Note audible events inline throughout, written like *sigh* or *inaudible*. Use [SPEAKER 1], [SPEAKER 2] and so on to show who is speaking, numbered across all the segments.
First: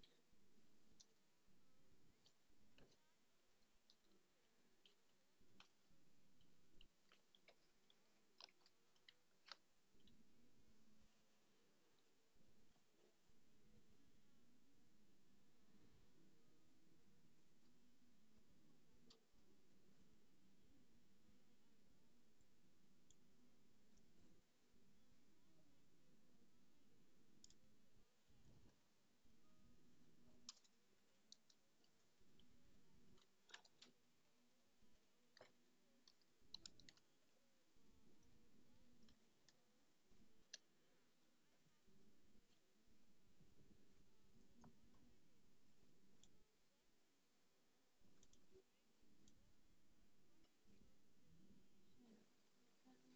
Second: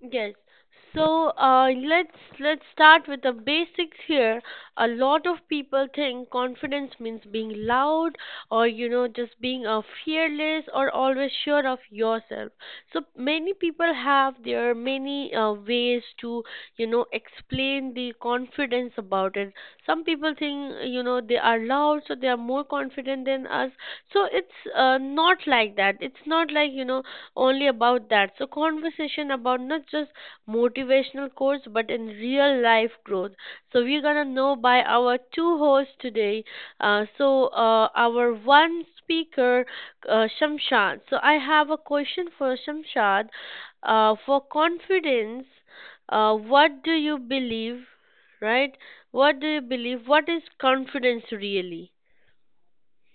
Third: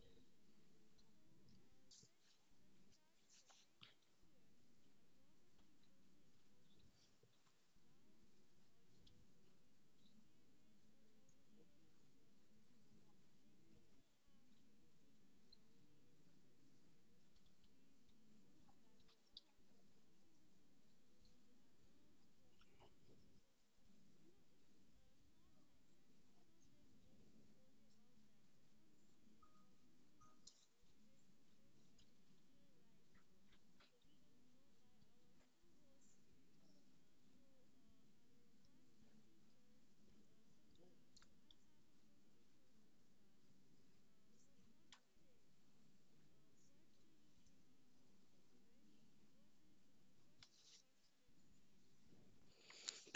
[SPEAKER 1] Yes. So let's start with the basics here. A lot of people think confidence means being loud or, just being fearless or always sure of yourself. So many people have their many ways to, explain the confidence about it. Some people think, they are loud, so they are more confident than us, so it's not like that. It's not like, only about that. So conversation about not just motivational quotes, but in real life growth. So we're gonna know by our two hosts today. So our one speaker, Shamshad. So I have a question for Shamshad, for confidence. What do you believe, right? What do you believe? What is confidence really?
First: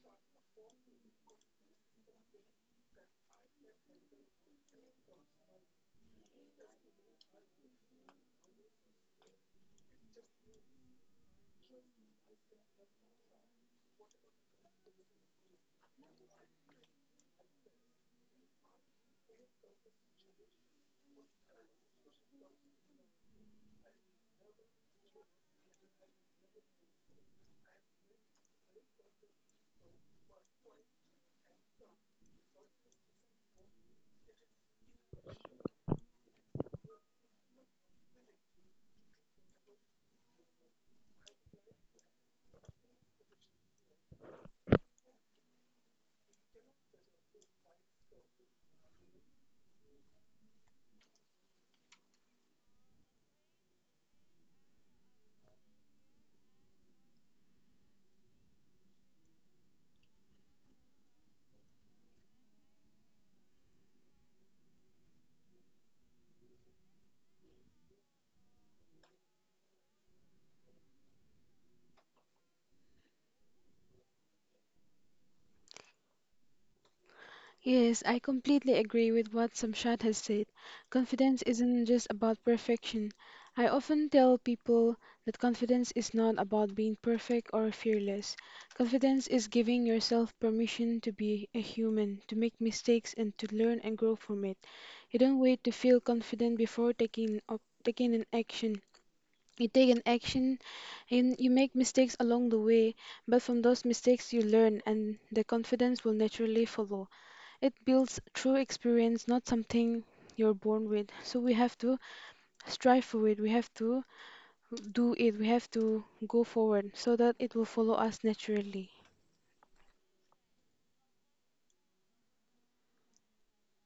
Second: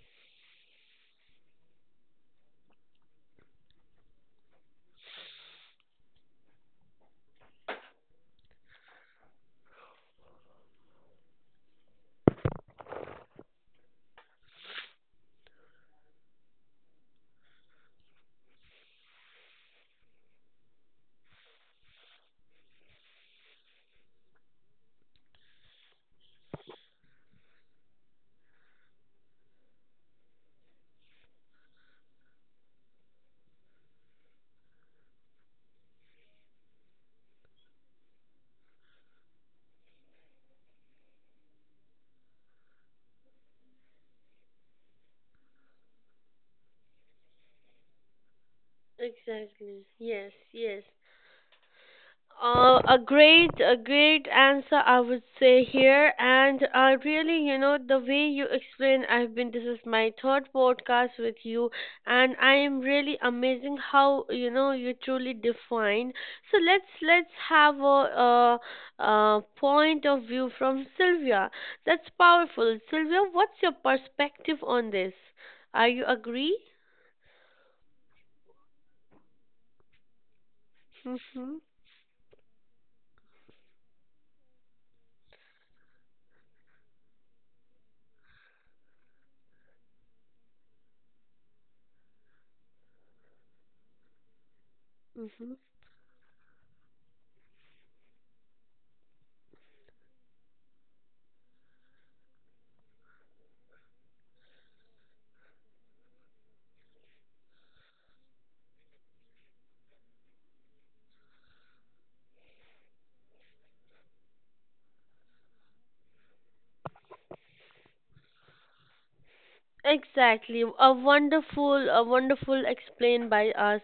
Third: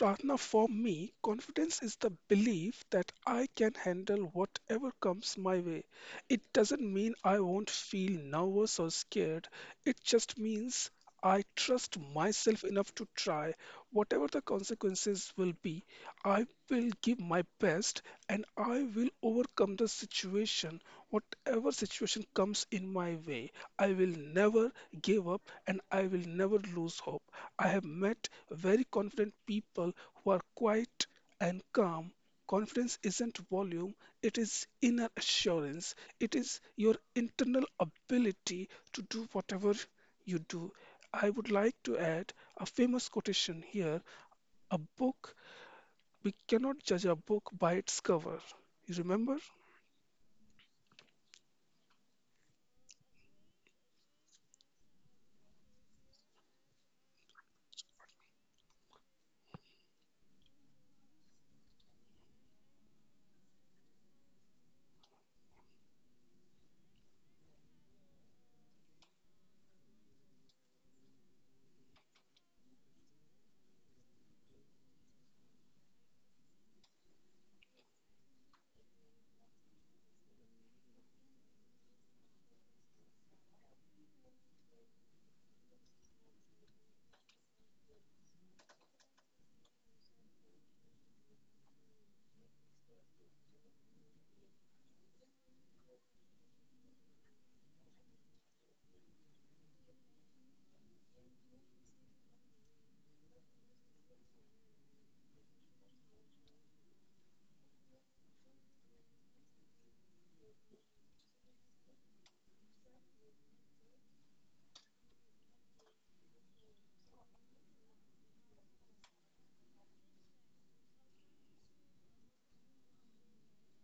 [SPEAKER 2] Ratna, for me, confidence is the belief that I can handle whatever comes my way. It doesn't mean I won't feel nervous or scared. It just means I trust myself enough to try. Whatever the consequences will be, I will give my best and I will overcome the situation. Whatever situation comes in my way, I will never give up and I will never lose hope. I have met very confident people who are quiet and calm. Confidence isn't volume, it is inner assurance. It is your internal ability to do whatever you do. I would like to add a famous quotation here a book, we cannot judge a book by its cover. You remember?
[SPEAKER 1] Exactly. Yes, yes. A great answer, I would say here. And really, the way you explain, this is my third podcast with you, and I am really amazing how, you truly define. So let's have a point of view from Sylvia. That's powerful. Sylvia, what's your perspective on this? Are you agree?
[SPEAKER 3] Yes, I completely agree with what Samshad has said. Confidence
[SPEAKER 1] Mm-hmm.
[SPEAKER 3] isn't just about perfection. I often tell people that confidence is not about being perfect or fearless. Confidence is giving yourself permission to be a human, to make mistakes and to learn and grow from it. You don't
[SPEAKER 1] Mm-hmm.
[SPEAKER 3] wait to feel confident before taking an action. You take an action and you make mistakes along the way, but from those mistakes you learn and the confidence will naturally follow. It builds true experience, not something you're born with. So we have to strive for it, we have to do it, we have to go forward so that it will follow us naturally.
[SPEAKER 1] Exactly. A wonderful, explain by us,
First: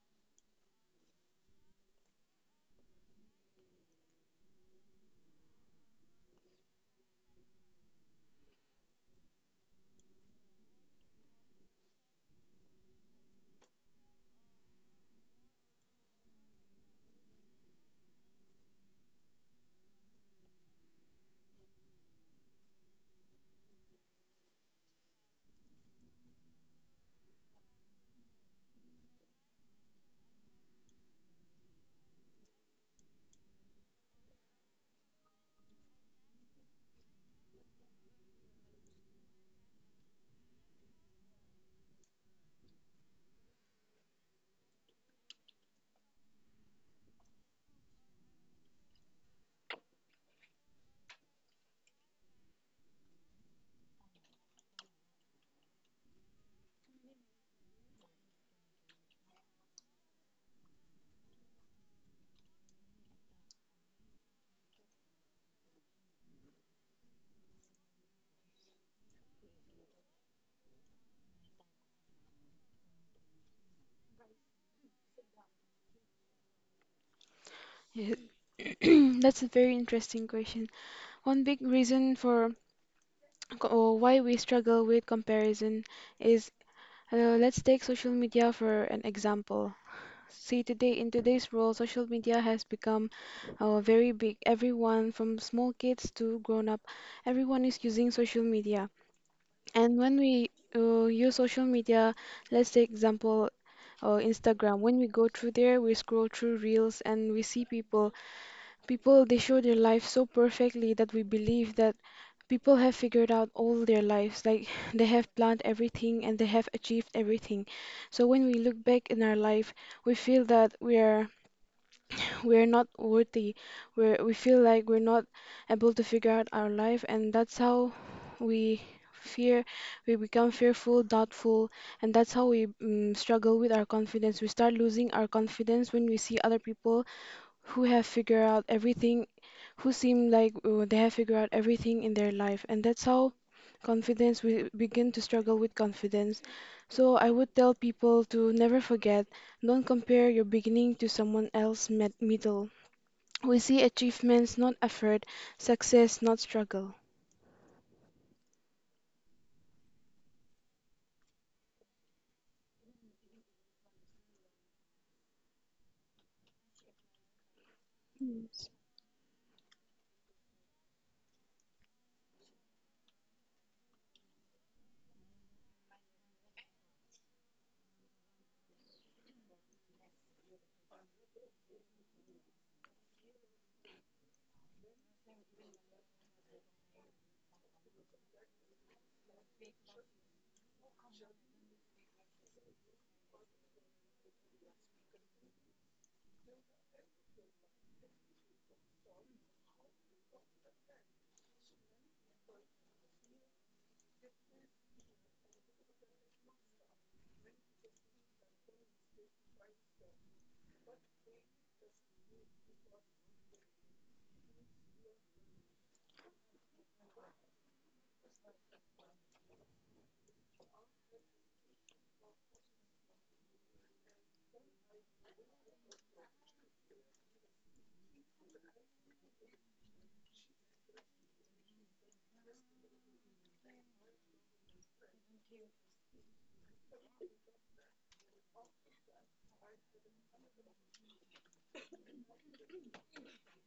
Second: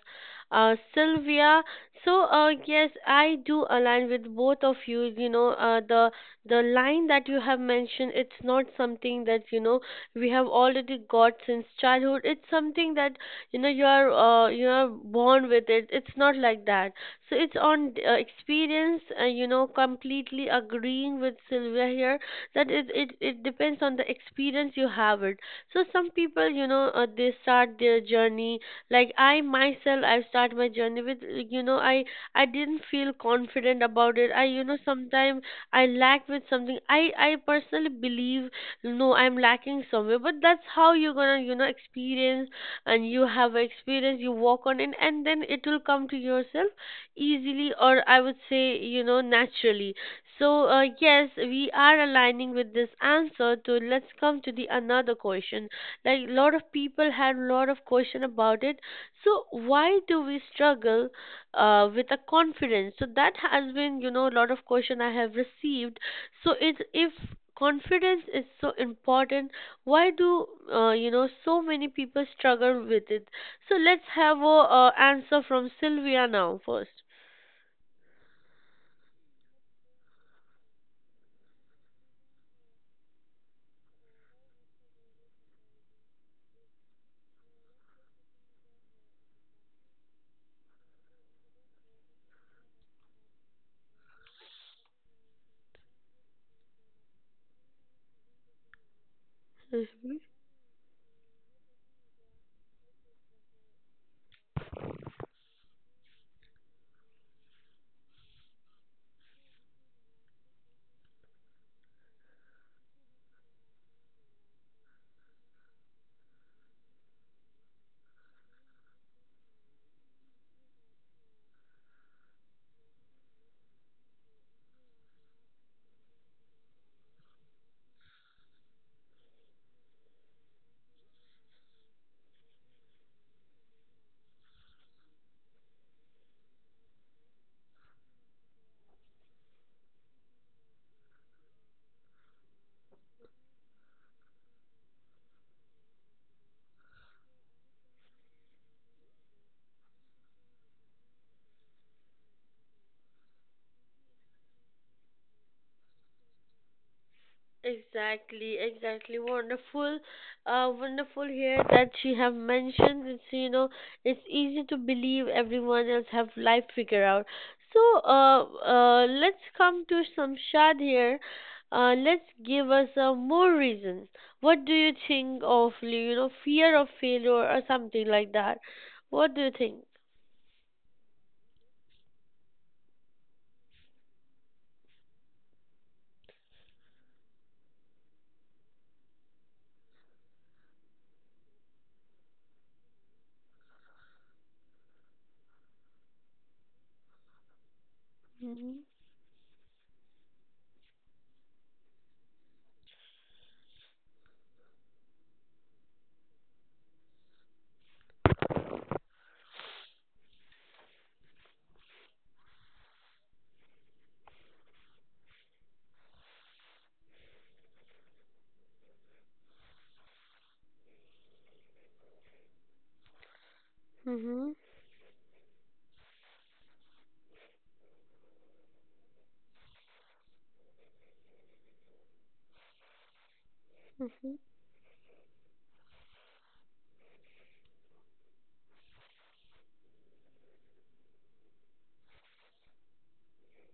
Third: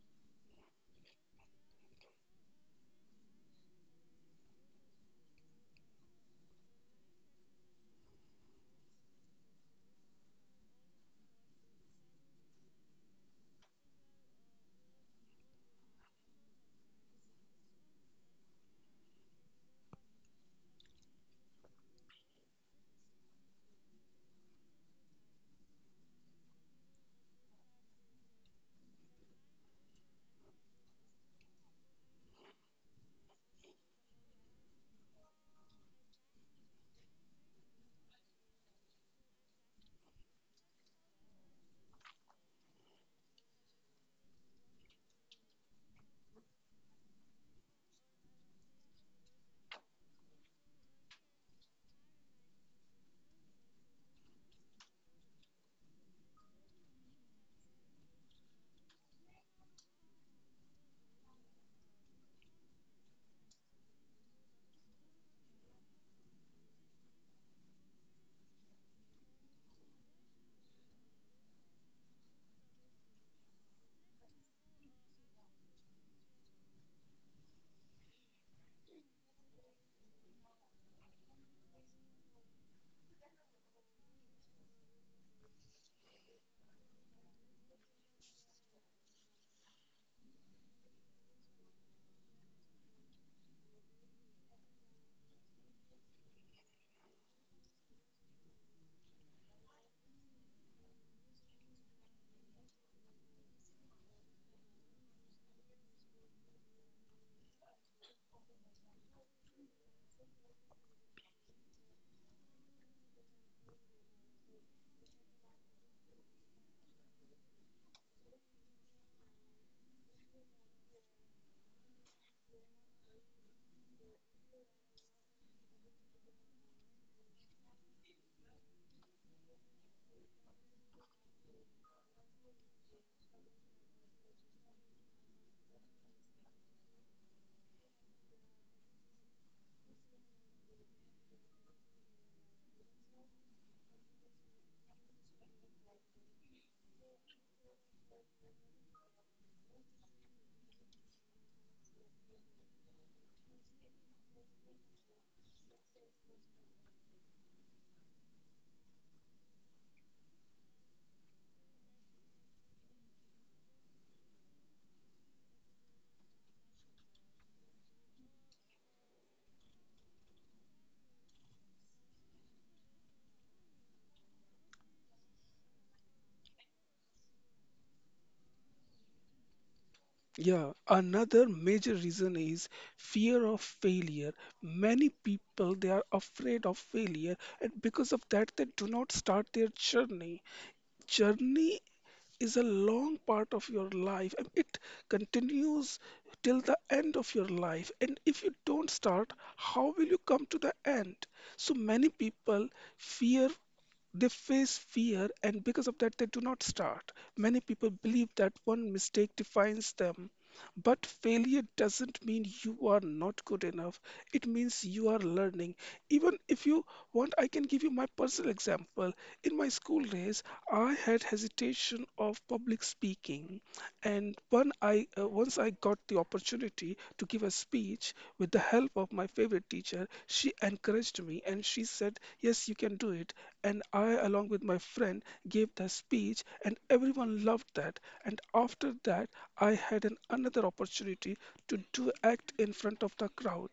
[SPEAKER 1] Sylvia. So, yes, I do align with both of you. The line that you have mentioned, it's not something that, we have already got since childhood. It's something that, you are born with it. It's not like that. So it's on experience. Completely agreeing with Sylvia here that it depends on the experience you have it, so some people, they start their journey. Like I myself, I start my journey with, like, I didn't feel confident about it. I, sometimes I lack with something. I personally believe, no, I'm lacking somewhere. But that's how you're gonna, experience, and you have experience. You walk on it, and then it will come to yourself easily, or I would say, naturally. So yes, we are aligning with this answer. To let's come to the another question. Like a lot of people had a lot of question about it. So why do we struggle with a confidence? So that has been, a lot of question I have received. So it's, if confidence is so important, why do, so many people struggle with it? So let's have a answer from Sylvia now 1st.
[SPEAKER 3] Yeah. *clears throat* That's a very interesting question. One big reason for co- or why we struggle with comparison is let's take social media for an example. See, today in today's world, social media has become very big. Everyone, from small kids to grown up, everyone is using social media. And when we use social media, let's take example Instagram. When we go through there, we scroll through reels and we see people. People they show their life so perfectly that we believe that people have figured out all their lives. Like *laughs* *sighs* they have planned everything and they have achieved everything. So when we look back in our life, we feel that we're not worthy, we feel like we're not able to figure out our life, and that's how we fear, we become fearful, doubtful, and that's how we struggle with our confidence. We start losing our confidence when we see other people who have figured out everything, who seem like they have figured out everything in their life. And that's how confidence we begin to struggle with confidence. So I would tell people to never forget, don't compare your beginning to someone else's middle. We see achievements, not effort, success, not struggle.
[SPEAKER 1] Exactly, exactly. Wonderful here that she have mentioned. It's, it's easy to believe everyone else have life figure out. So, let's come to Samshad here. Let's give us more reasons. What do you think of, fear of failure or something like that? What do you think?
[SPEAKER 2] Yeah, another major reason is fear of failure. Many people they are afraid of failure, and because of that, they do not start their journey. Journey is a long part of your life, and it continues till the end of your life. And if you
[SPEAKER 1] Mhm.
[SPEAKER 2] don't start, how will you come to the end? So many people fear they face fear, and because of that, they do not start. Many people believe that one mistake defines them. But failure doesn't mean you are not good enough. It means you are learning. Even if you want, I can give you my personal example. In my school days, I had hesitation of public speaking, and
[SPEAKER 1] Mhm.
[SPEAKER 2] when I once I got the opportunity to give a speech with the help of my favorite teacher, she encouraged me and she said, "Yes, you can do it and I,
[SPEAKER 1] Mhm.
[SPEAKER 2] along with my friend, gave the speech, and everyone loved that. And after that, I had an, another opportunity to do act in front of the crowd,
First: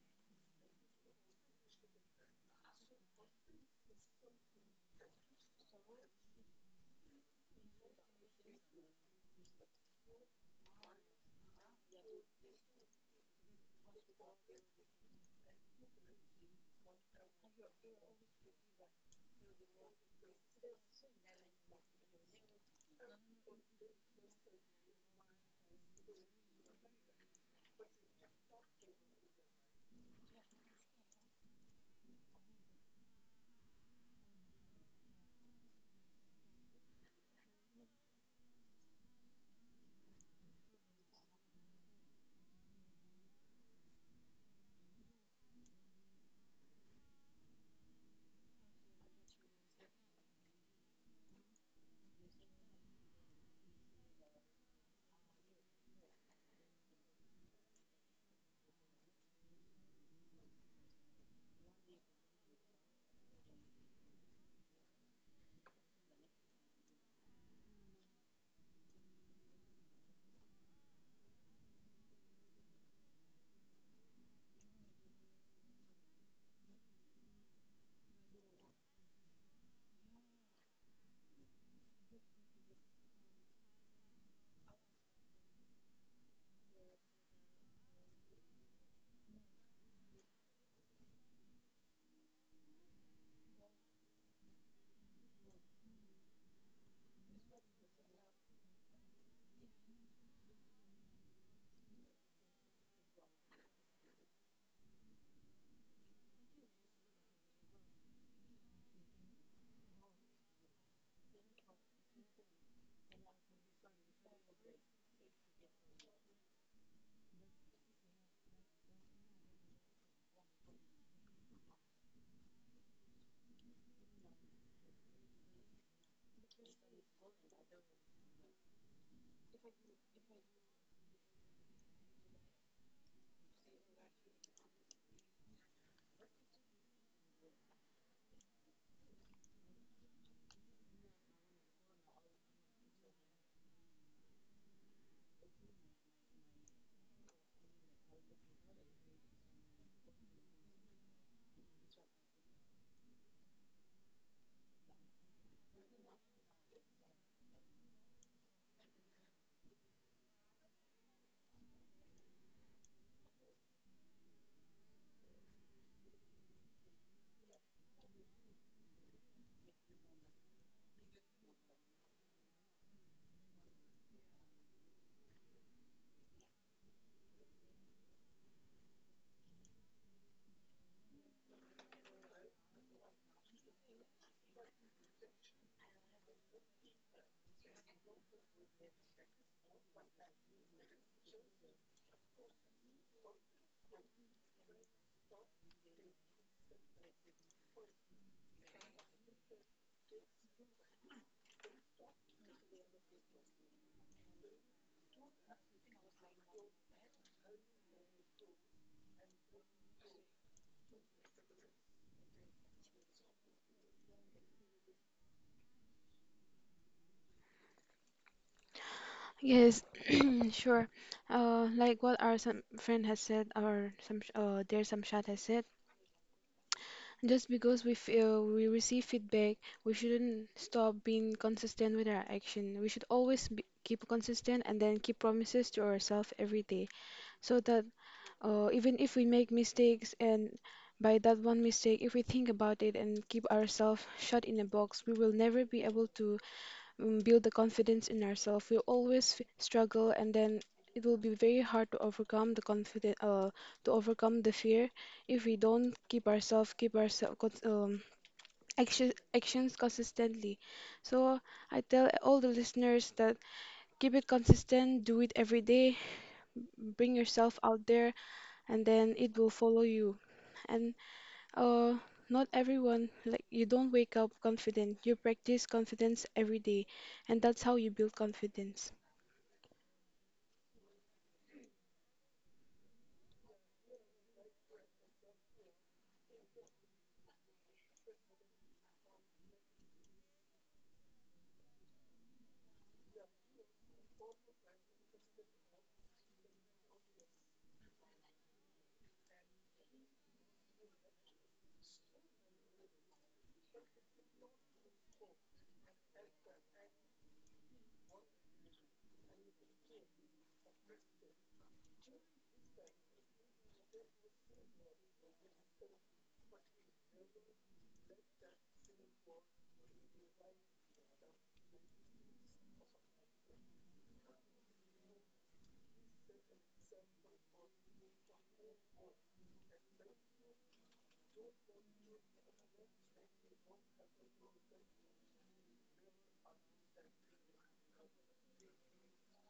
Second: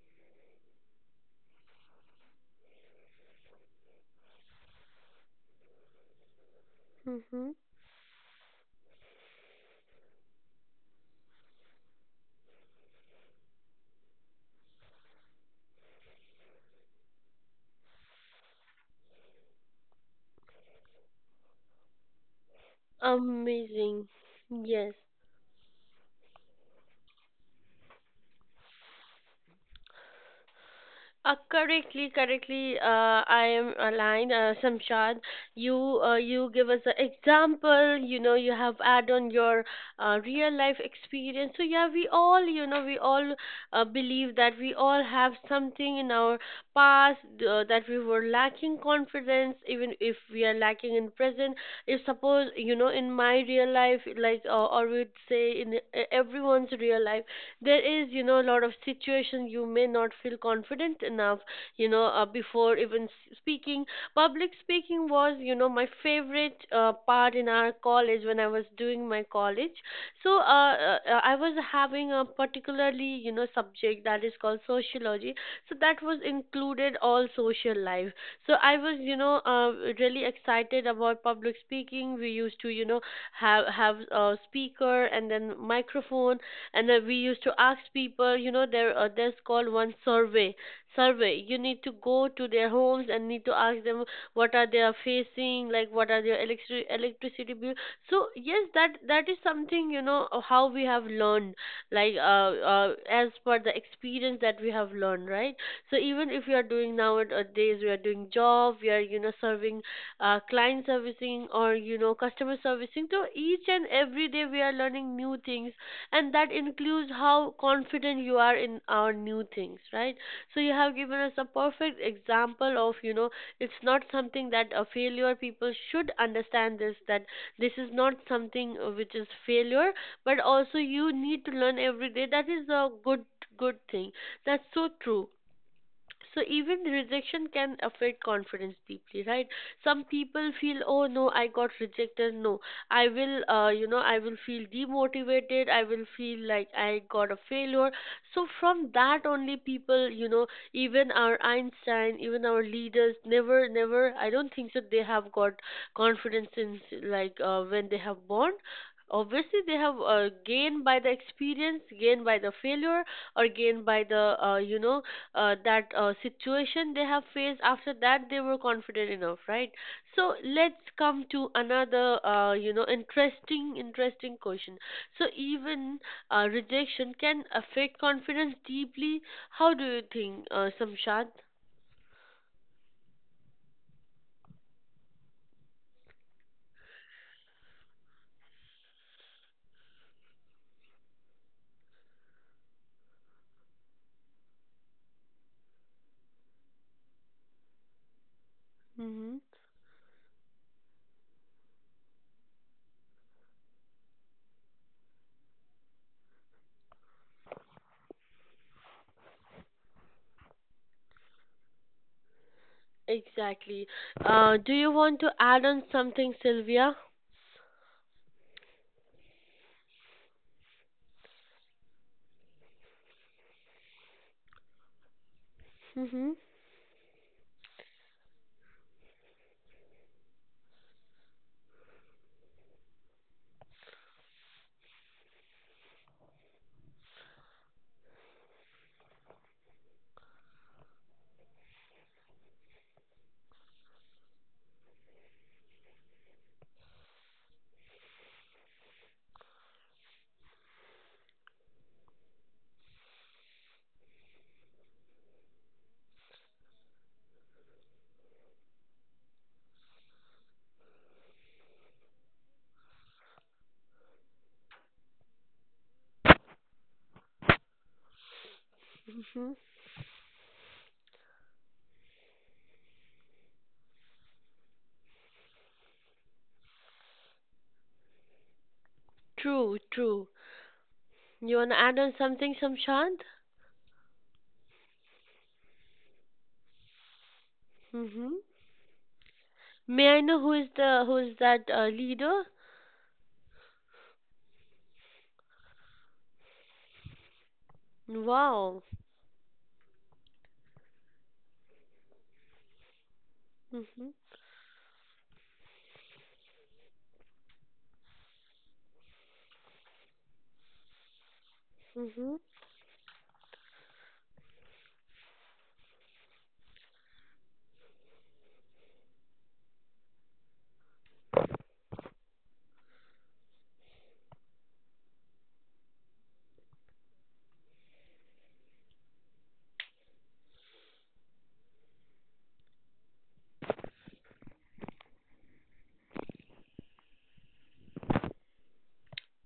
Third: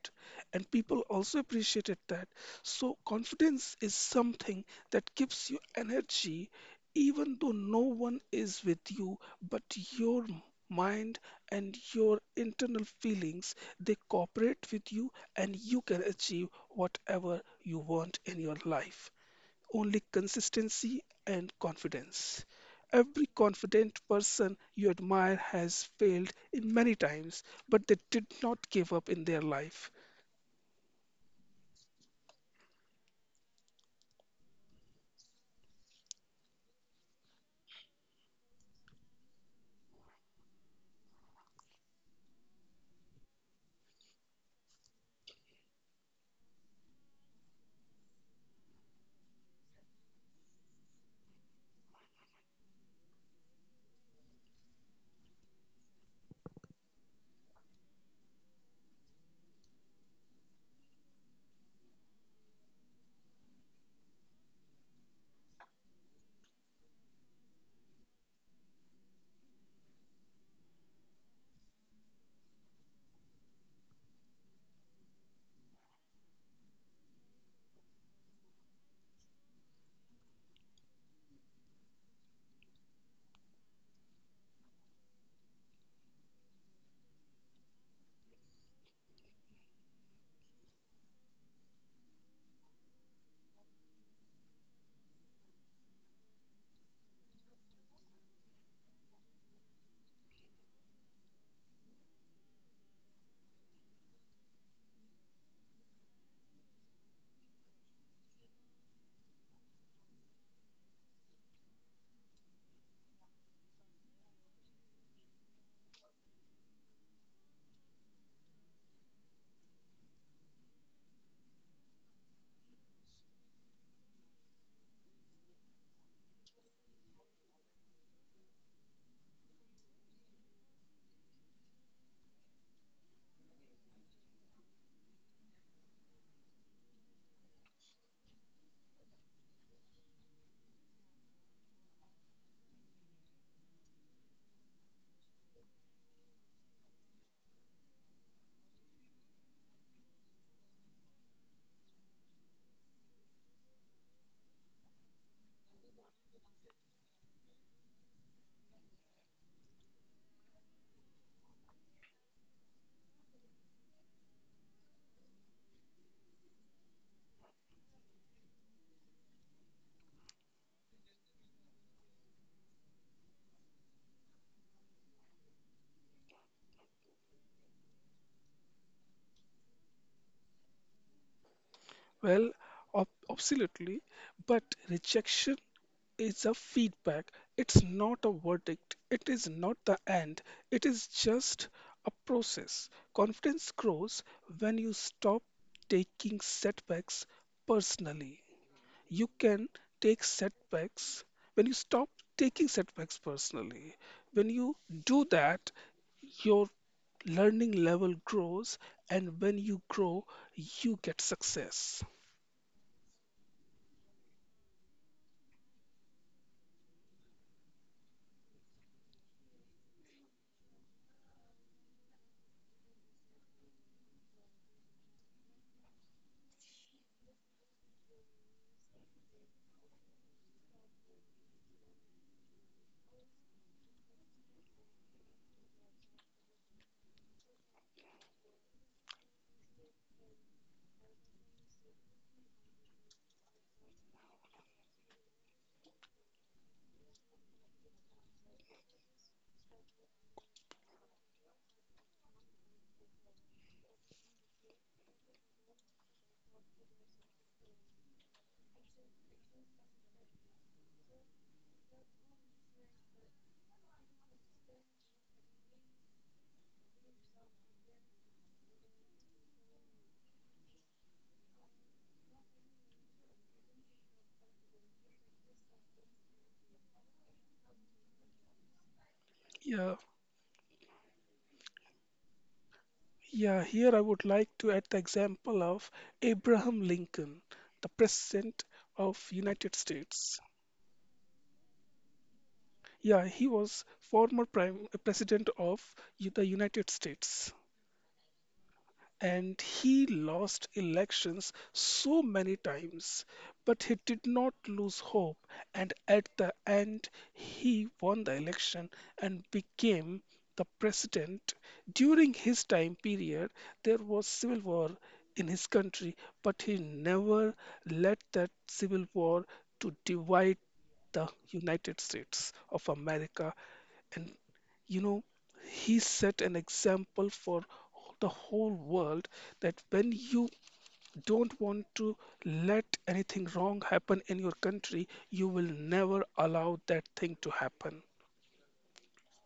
[SPEAKER 2] and people also appreciated that. So confidence is something that gives you energy, even though
[SPEAKER 1] Mhm.
[SPEAKER 2] no one is with you, but your mind and your internal feelings they cooperate with you and you can achieve whatever you want in your life only consistency and confidence. Every confident
[SPEAKER 1] Amazing.
[SPEAKER 2] person you
[SPEAKER 1] Yes.
[SPEAKER 2] admire has failed in many times, but they did not give up in their life.
[SPEAKER 1] Correctly. I am aligned, Samshad. You you give us an example. You have add on your real life experience. So yeah, we all believe that we all have something in our past, that we were lacking confidence. Even if we are lacking in present, if suppose, in my real life, like, or we'd say in, everyone's real life, there is, a lot of situation you may not feel confident enough, before even speaking. Public speaking was, my favorite part in our college when I was doing my college. So I was having a particularly, subject that is called sociology. So that was included all social life. So I was, really excited about public speaking. We used to, have a speaker and then microphone, and then we used to ask people, there, there's called one survey. Survey, you need to go to their homes and need to ask them what are they are facing, like what are their electricity bill. So yes, that is something, how we have learned, like, as per the experience that we have learned, right? So even if we are doing, nowadays we are doing job, we are, serving, client servicing, or customer servicing, so each and every day we are learning new things, and that includes how confident you are in our new things, right? So you have given us a perfect example of, it's not something that a failure. People should understand this, that this is not something which is failure, but also you need to learn every day, that is a good thing. That's so true. So even the rejection can affect confidence deeply, right? Some people feel, oh no, I got rejected. No, I will, I will feel demotivated, I will feel like I got a failure. So from that only, people, even our Einstein, even our leaders, never, I don't think that they have got confidence in, like, when they have born. Obviously they have gained by the experience, gained by the failure, or gained by the, that situation they have faced. After that they were confident enough, right? So let's come to another, interesting question. So even, rejection can affect confidence deeply. How do you think, Samshad?
[SPEAKER 2] Well, absolutely, but rejection is a feedback. It's not a verdict. It is not the end. It is just a process. Confidence grows when you stop taking setbacks personally. You
[SPEAKER 1] Mm-hmm.
[SPEAKER 2] can take setbacks when you stop taking setbacks personally. When you do that, your learning level grows, and when you grow, you get success.
[SPEAKER 1] Exactly. Do you want to add on something, Sylvia?
[SPEAKER 3] Yes, *clears throat* sure. Like what our some friend has said, or some dear Samshad has said,
[SPEAKER 1] Mm-hmm.
[SPEAKER 3] just because we feel we receive feedback, we shouldn't stop being consistent with our action. We should always be, Keep consistent and then keep promises to ourselves every day, so that even if we make mistakes, and by that one mistake, if we think about it and keep ourselves shut in a box, we will never be able to build the confidence in ourselves. We always struggle, and then it will be very hard to overcome the confident, to overcome the fear, if we don't keep ourselves um, actions consistently. So I tell all the listeners that keep it consistent, do it every day, bring yourself out there, and then it will
[SPEAKER 1] Mm-hmm.
[SPEAKER 3] follow you. And uh, not everyone, like, you don't wake up confident. You practice confidence every day, and that's how you build confidence.
[SPEAKER 1] True
[SPEAKER 2] Yeah,
[SPEAKER 1] true. You want to add on something, Samshad?
[SPEAKER 2] yeah, here I would like to add the example of Abraham Lincoln, the
[SPEAKER 1] Mm-hmm.
[SPEAKER 2] president of United
[SPEAKER 1] May I know
[SPEAKER 2] States.
[SPEAKER 1] who is that leader?
[SPEAKER 2] Yeah, he was former prime president of the United States,
[SPEAKER 1] Wow.
[SPEAKER 2] and he lost elections so many times, but he
[SPEAKER 1] Mm-hmm.
[SPEAKER 2] did not lose hope. And at the end, he won the election and became the president. During
[SPEAKER 1] Mm-hmm.
[SPEAKER 2] his time period, there was civil war in his country, but he never let that civil war to divide the United States of America. And you know, he set an example for the whole world that when you don't want to let anything wrong happen in your country, you will never allow that thing to happen.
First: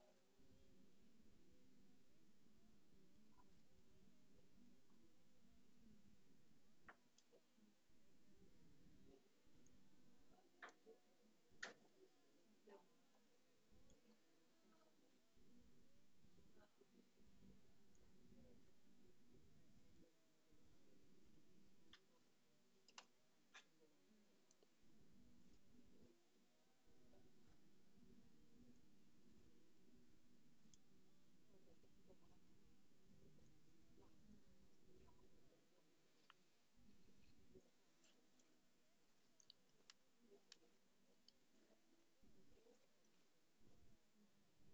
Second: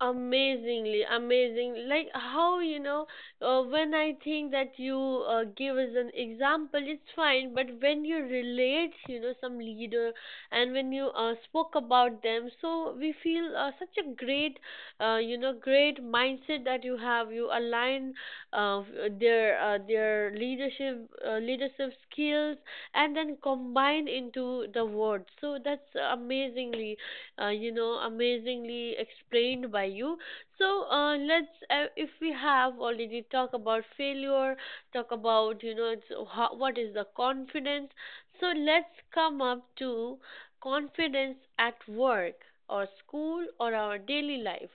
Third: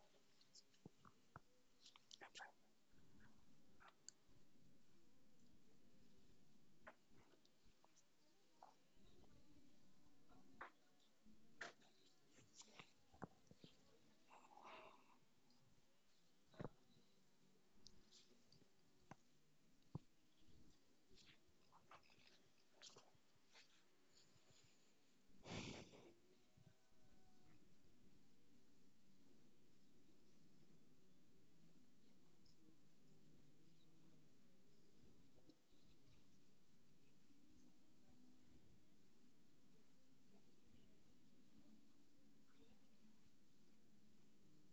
[SPEAKER 1] Amazingly, amazing. Like how, when I think that you give as an example, it's fine, but when you relate, some leader, and when you spoke about them, so we feel such a great mindset that you have. You align uh, their leadership skills, and then combine into the words. So that's amazingly explained by you. So let's, if we have already talked about failure, talk about, what is the confidence. So let's come up to confidence at work or school or our daily life.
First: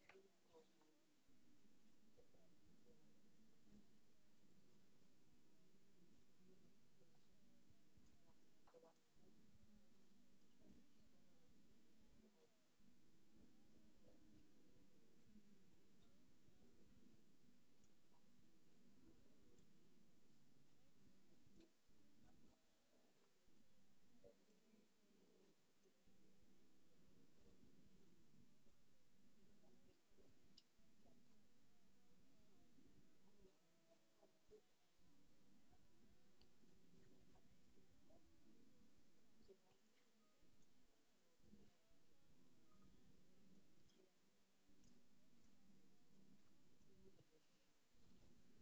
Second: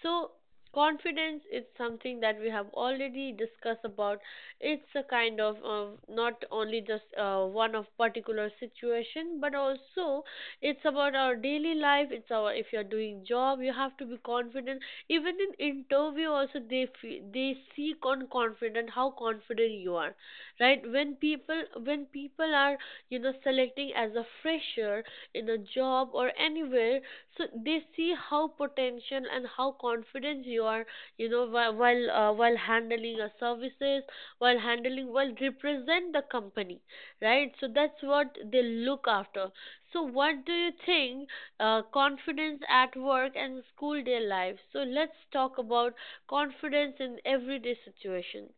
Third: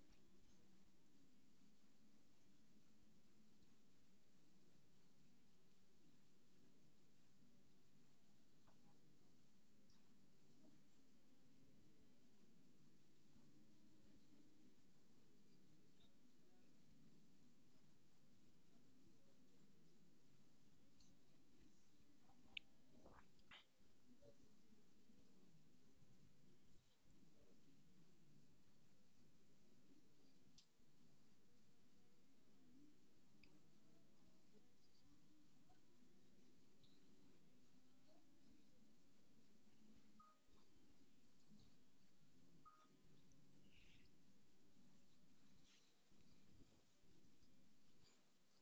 [SPEAKER 1] So confidence is something that we have already discussed about. It's a kind of, not only just one of particular situation, but also it's about our daily life. It's our, if you're doing job, you have to be confident. Even in interview also they they seek on confident, how confident you are, right? When people, are, selecting as a fresher in a job or anywhere, so they see how potential and how confident you are, while while handling your services, while represent the company, right? So that's what they look after. So, what do you think, confidence at work and school day life? So, let's talk about confidence in everyday situation.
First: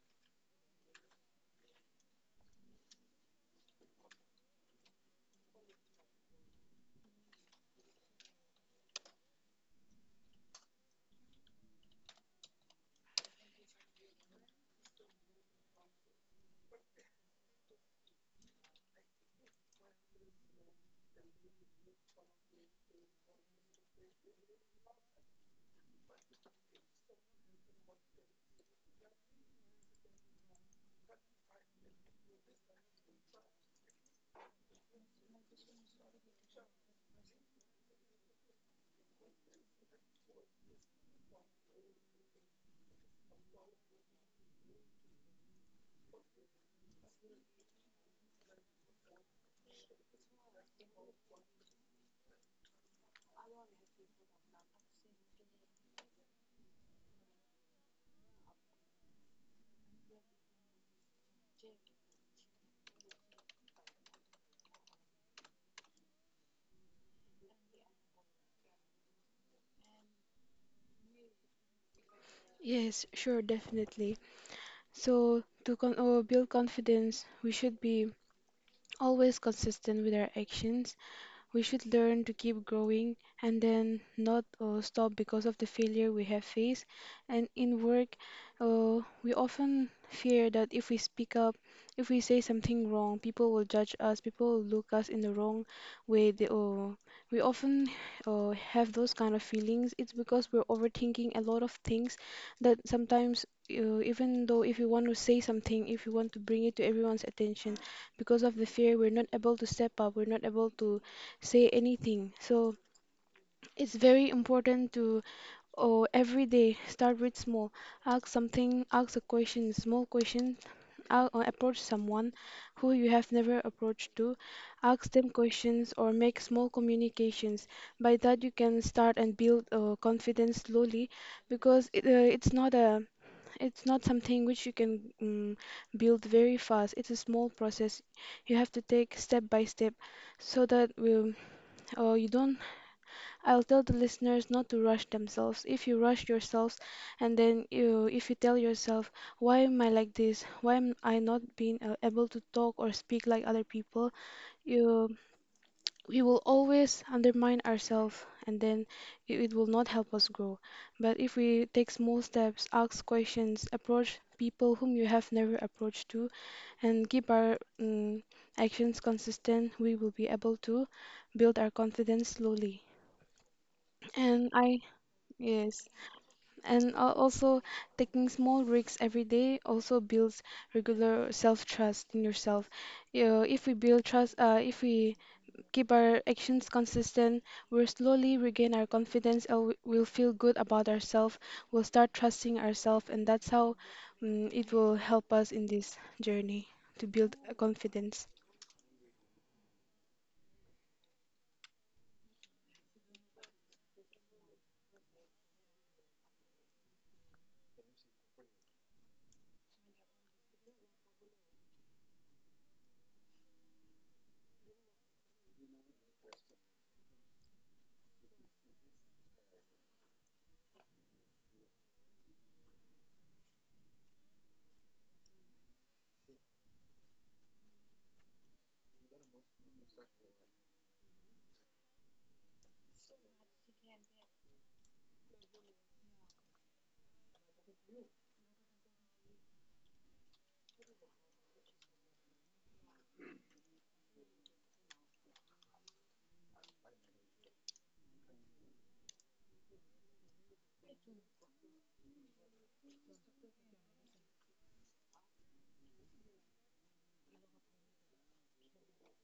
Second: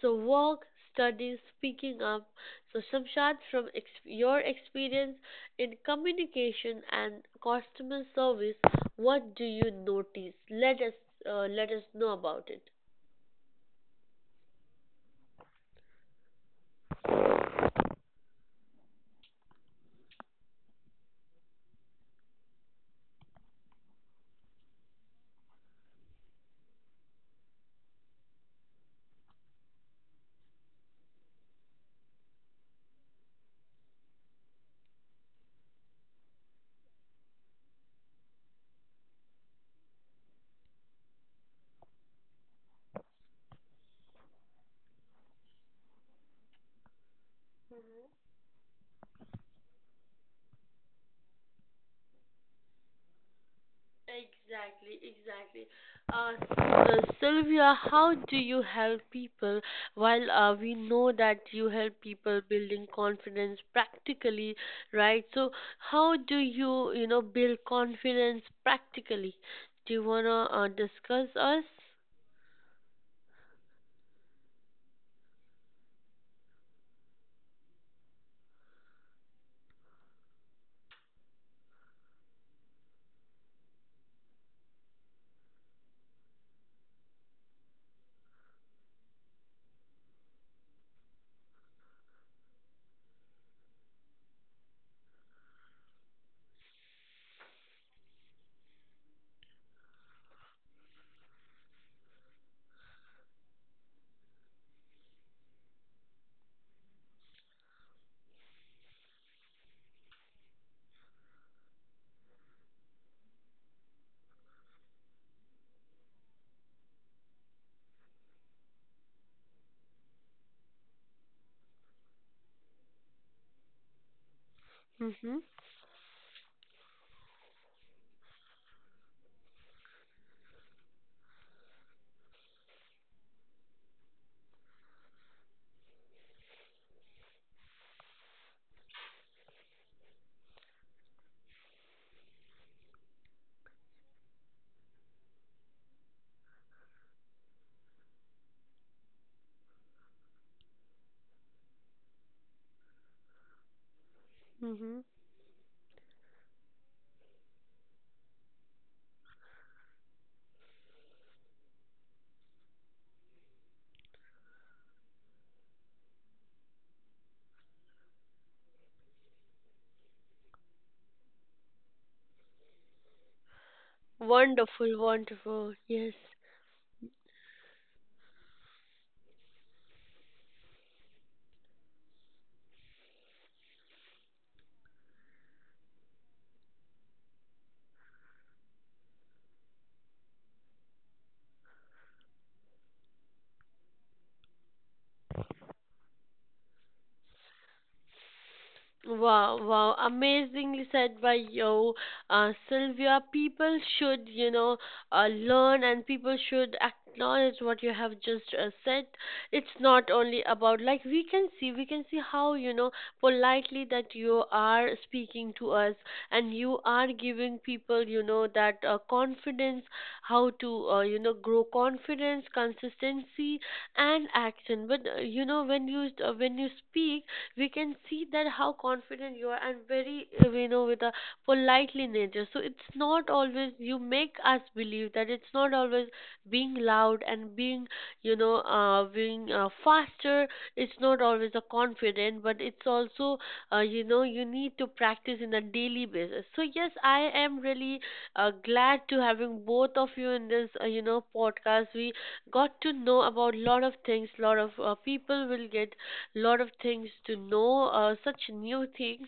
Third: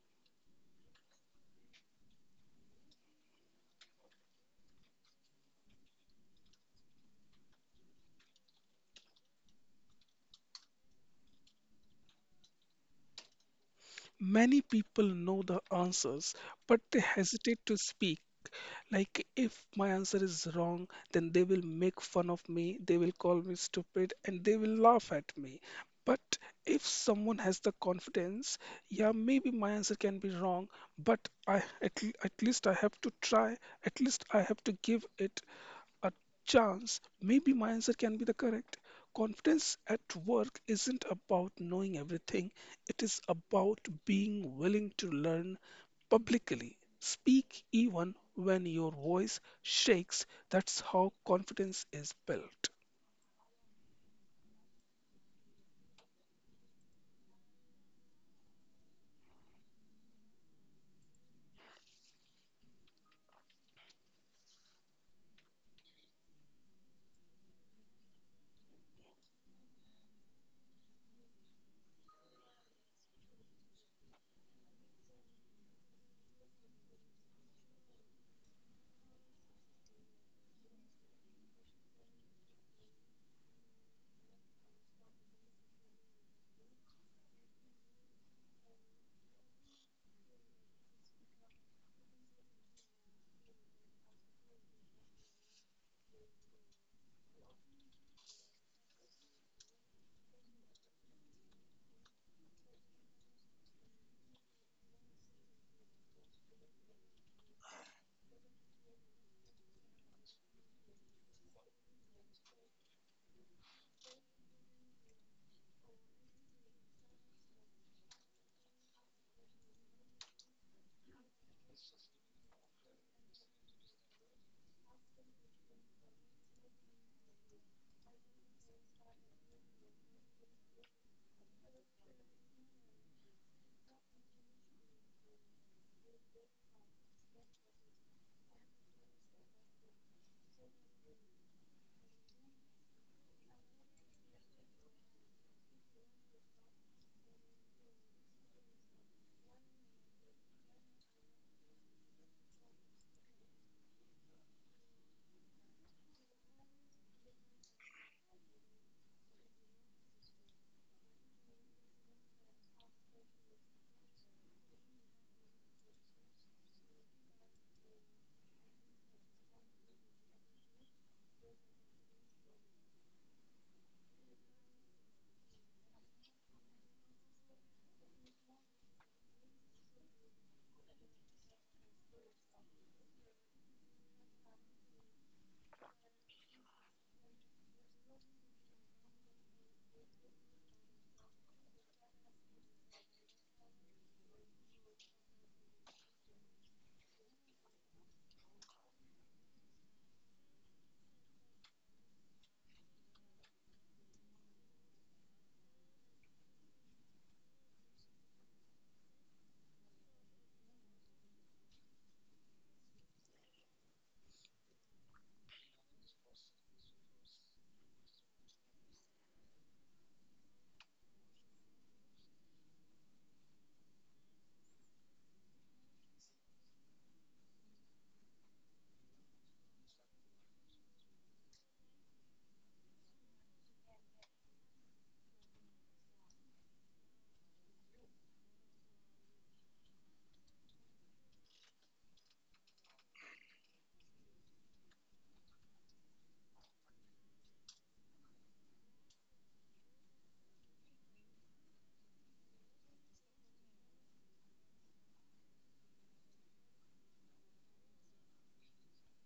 [SPEAKER 1] So, work, studies, speaking up. So, Shamshad, from your experience in communication and customer service, what do you notice? Let us know about it.
[SPEAKER 2] Many people know the answers, but they hesitate to speak. Like, if my answer is wrong, then they will make fun of me, they will call me stupid, and they will laugh at me. But if someone has the confidence, yeah, maybe my answer can be wrong, but at least I have to try, at least I have to give it a chance, maybe my answer can be the correct. Confidence at work isn't about knowing everything, it is about being willing to learn publicly. Speak even when your voice shakes. That's how confidence is built.
[SPEAKER 1] Exactly, exactly. Uh, Sylvia, how do you help people? While we know that you help people building confidence practically, right? So, how do you, build confidence practically? Do you wanna discuss us?
[SPEAKER 3] Yes, sure, definitely. So, to con build confidence, we should be always consistent with our actions. We should learn to keep growing and then not stop because of the failure we have faced. And in work, we often fear that if we speak up, if we say something wrong, people will judge us, people will look us in the wrong way. We often have those kind of feelings. It's because we're overthinking a lot of things, that sometimes, even though if you want to say something, if you want to bring it to everyone's attention, because of the fear, we're not able to step up, we're not able to say anything. So it's very important to, oh, every day start with small. Ask something, ask a question, small question. Or approach someone who you have never approached to. Ask them
[SPEAKER 1] Mhm.
[SPEAKER 3] questions or make small communications. By that you can start and build confidence slowly, because it's not something which you can build very fast. It's a small process. You have to take step by step, so that we, you don't I'll tell the listeners not to rush themselves. If you rush yourselves and then if you tell yourself, why am I like this? Why am I not being able to talk or speak like other people?
[SPEAKER 1] Mhm.
[SPEAKER 3] You, we will always undermine ourselves, and then it will not help us grow. But if we take small steps, ask questions, approach people whom you have never approached to, and keep our actions consistent, we will be able to build our confidence slowly. And I,
[SPEAKER 1] Wonderful, wonderful.
[SPEAKER 3] yes.
[SPEAKER 1] Yes.
[SPEAKER 3] And also, taking small risks every day also builds regular self-trust in yourself. You know, if we build trust, if we keep our actions consistent, we'll slowly regain our confidence and we'll feel good about ourselves. We'll start trusting ourselves, and that's how it will help us in this journey to build a confidence.
[SPEAKER 1] Wow, wow, amazingly said by you, Sylvia. People should, learn, and people should acknowledge what you have just said. It's not only about, like, we can see how, politely that you are speaking to us, and you are giving people, that confidence, how to, grow confidence, consistency, and action. But, when you, when you speak, we can see that how confident you are, and very with a politely nature. So it's not always, you make us believe that it's not always being loud and being, being faster. It's not always a confident, but it's also, you need to practice in a daily basis. So yes, I am really glad to having both of you in this, podcast. We got to know about lot of things, lot of, people will get lot of things to know, such new things.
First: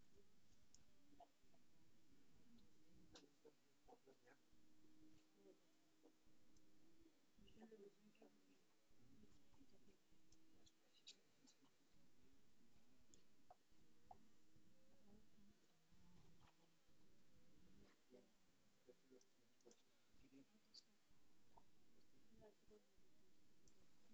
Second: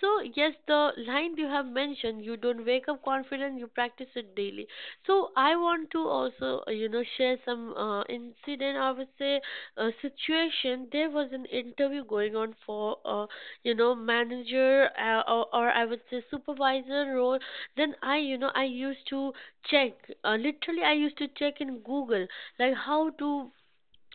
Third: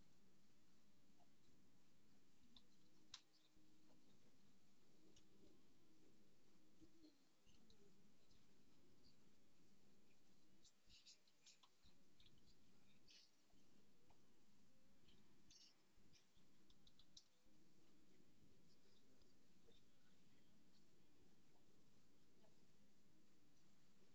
[SPEAKER 1] So yes, the line you have mentioned, you don't wake up confident, you practice it daily. So I want to also, share some incident, I would say situation. There was an interview going on for, manager or I would say supervisor role. Then I used to check. Literally, I used to check in Google, like how to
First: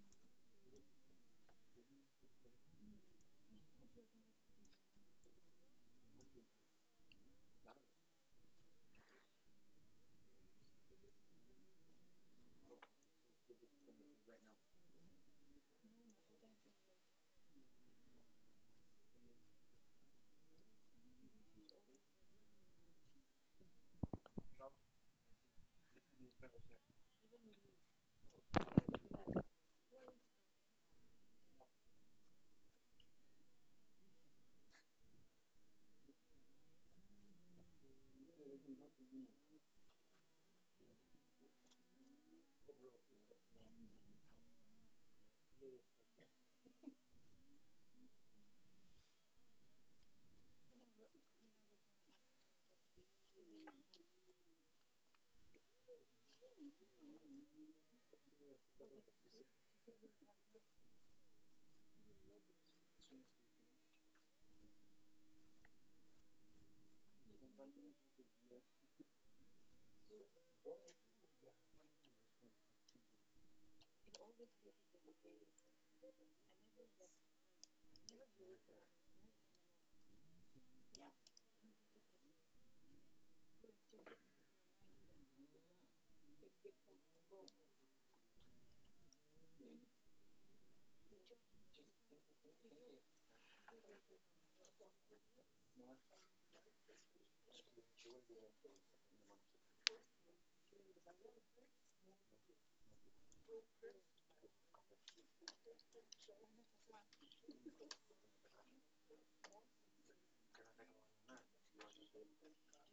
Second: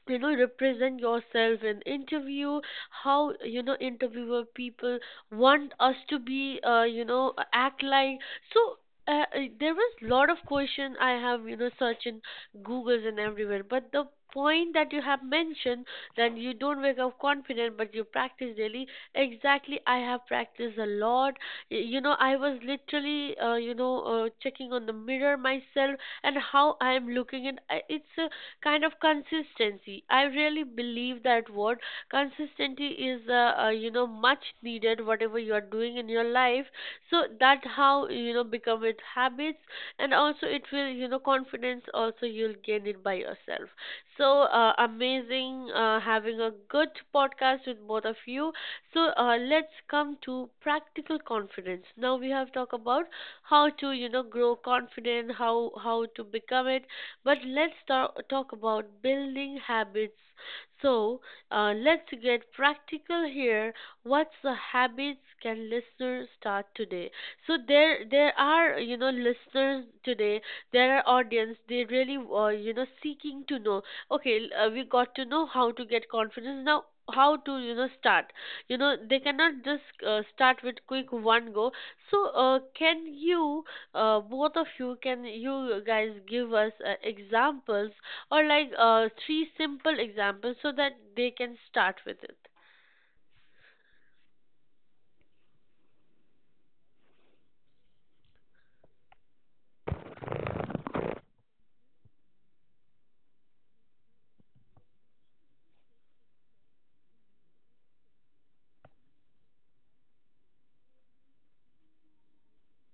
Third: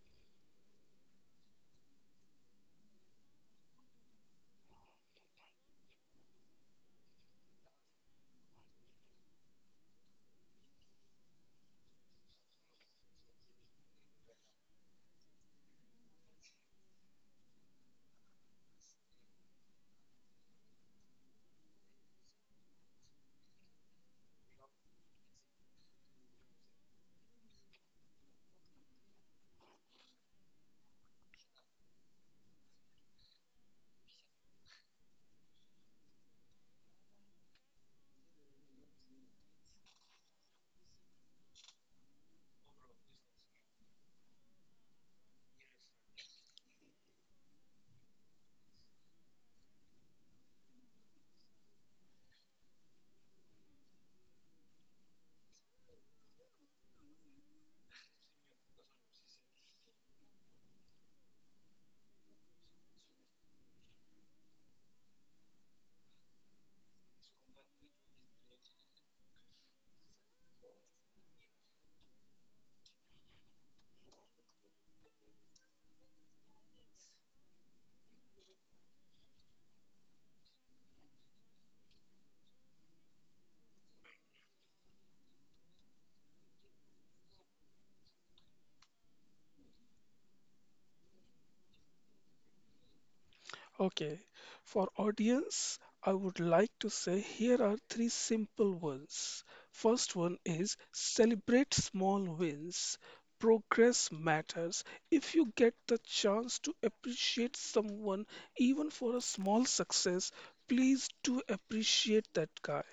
[SPEAKER 1] represent yourself in interview, how interviewer people want us to be, act like. So there was lot of question I have search in googles and everywhere, but the point that you have mentioned, that you don't wake up confident but you practice daily, exactly I have practiced a lot. I was literally checking on the mirror myself and how I am looking, and it's a kind of consistency. I really believe that word consistency is, much needed. Whatever you are doing in your life, so that how become it habits, and also it will, confidence. Also, you'll gain it by yourself. So amazing, having a good podcast with both of you. So let's come to practical confidence. Now we have talked about how to grow confident, how to become it, but let's talk about building habits. So let's get practical here. What's the habits can listeners start today? So there are listeners today. There are audience. They really seeking to know. Okay, we got to know how to get confidence now. How to start? You know they cannot just start with quick one go. So can you? Both of you, can you guys give us examples, or like three simple examples, so that they can start with it.
[SPEAKER 2] Okay, for audience, I would like to say here are three simple ones. First one is celebrate small wins. Progress matters. If you get the chance to appreciate someone even for a small success, please do appreciate that guy.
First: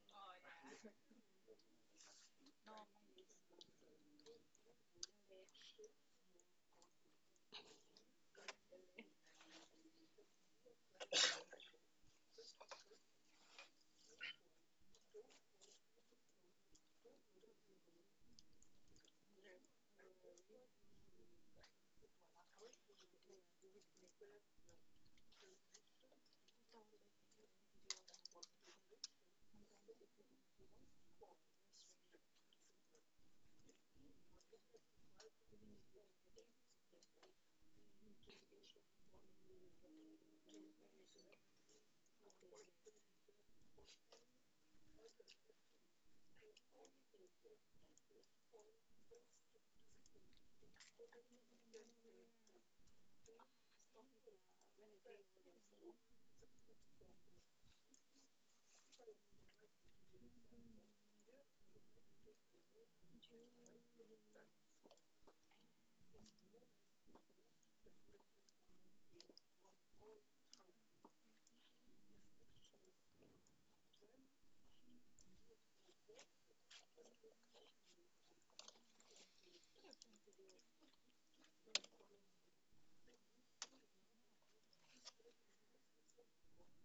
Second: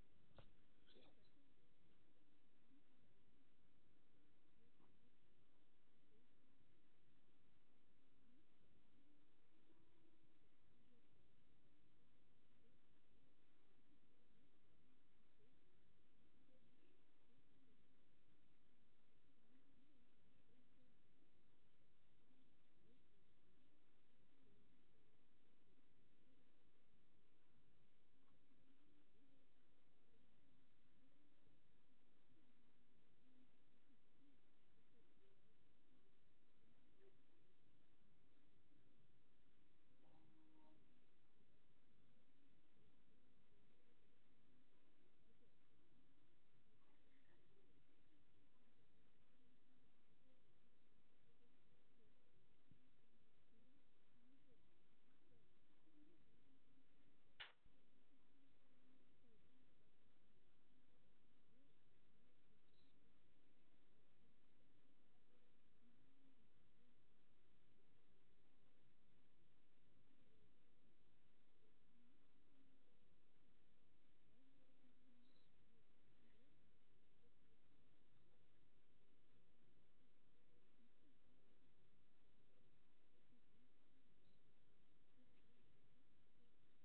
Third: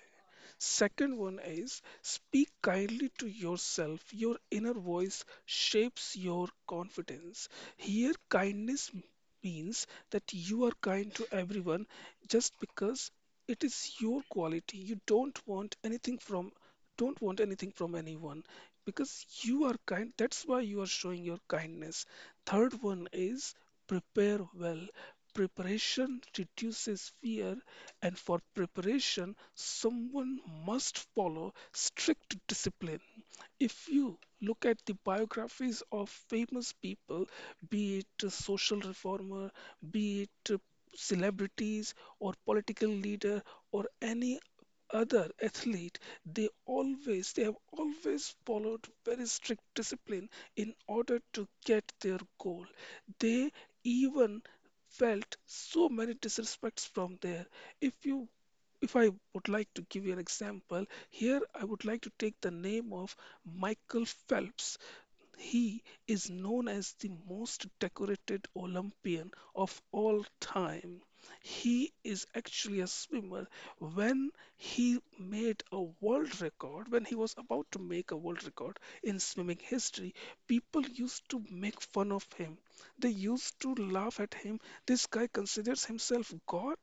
[SPEAKER 2] Second one is speak kindly to yourself. Your inner voice shapes your confidence. Here, kindness means that you are kind to everyone just because it is your quality. You don't want anything from anyone because you are kind. That's why you are showing your kindness. Third one is prepare well. Preparation reduces fear and for preparation someone must follow strict discipline. If you look at the biographies of famous people, be it a social reformer, be it celebrities or political leader or any other athlete, they have always followed very strict discipline in order to get their goal. They even felt so many disrespects from there. If you if I would like to give you an example, here I would like to take the name of Michael Phelps. He is known as the most decorated Olympian of all time. He is actually a swimmer. When he made a world record, when he was about to make a world record in swimming history, people used to make fun of him. They used to laugh at him. This guy considers himself God.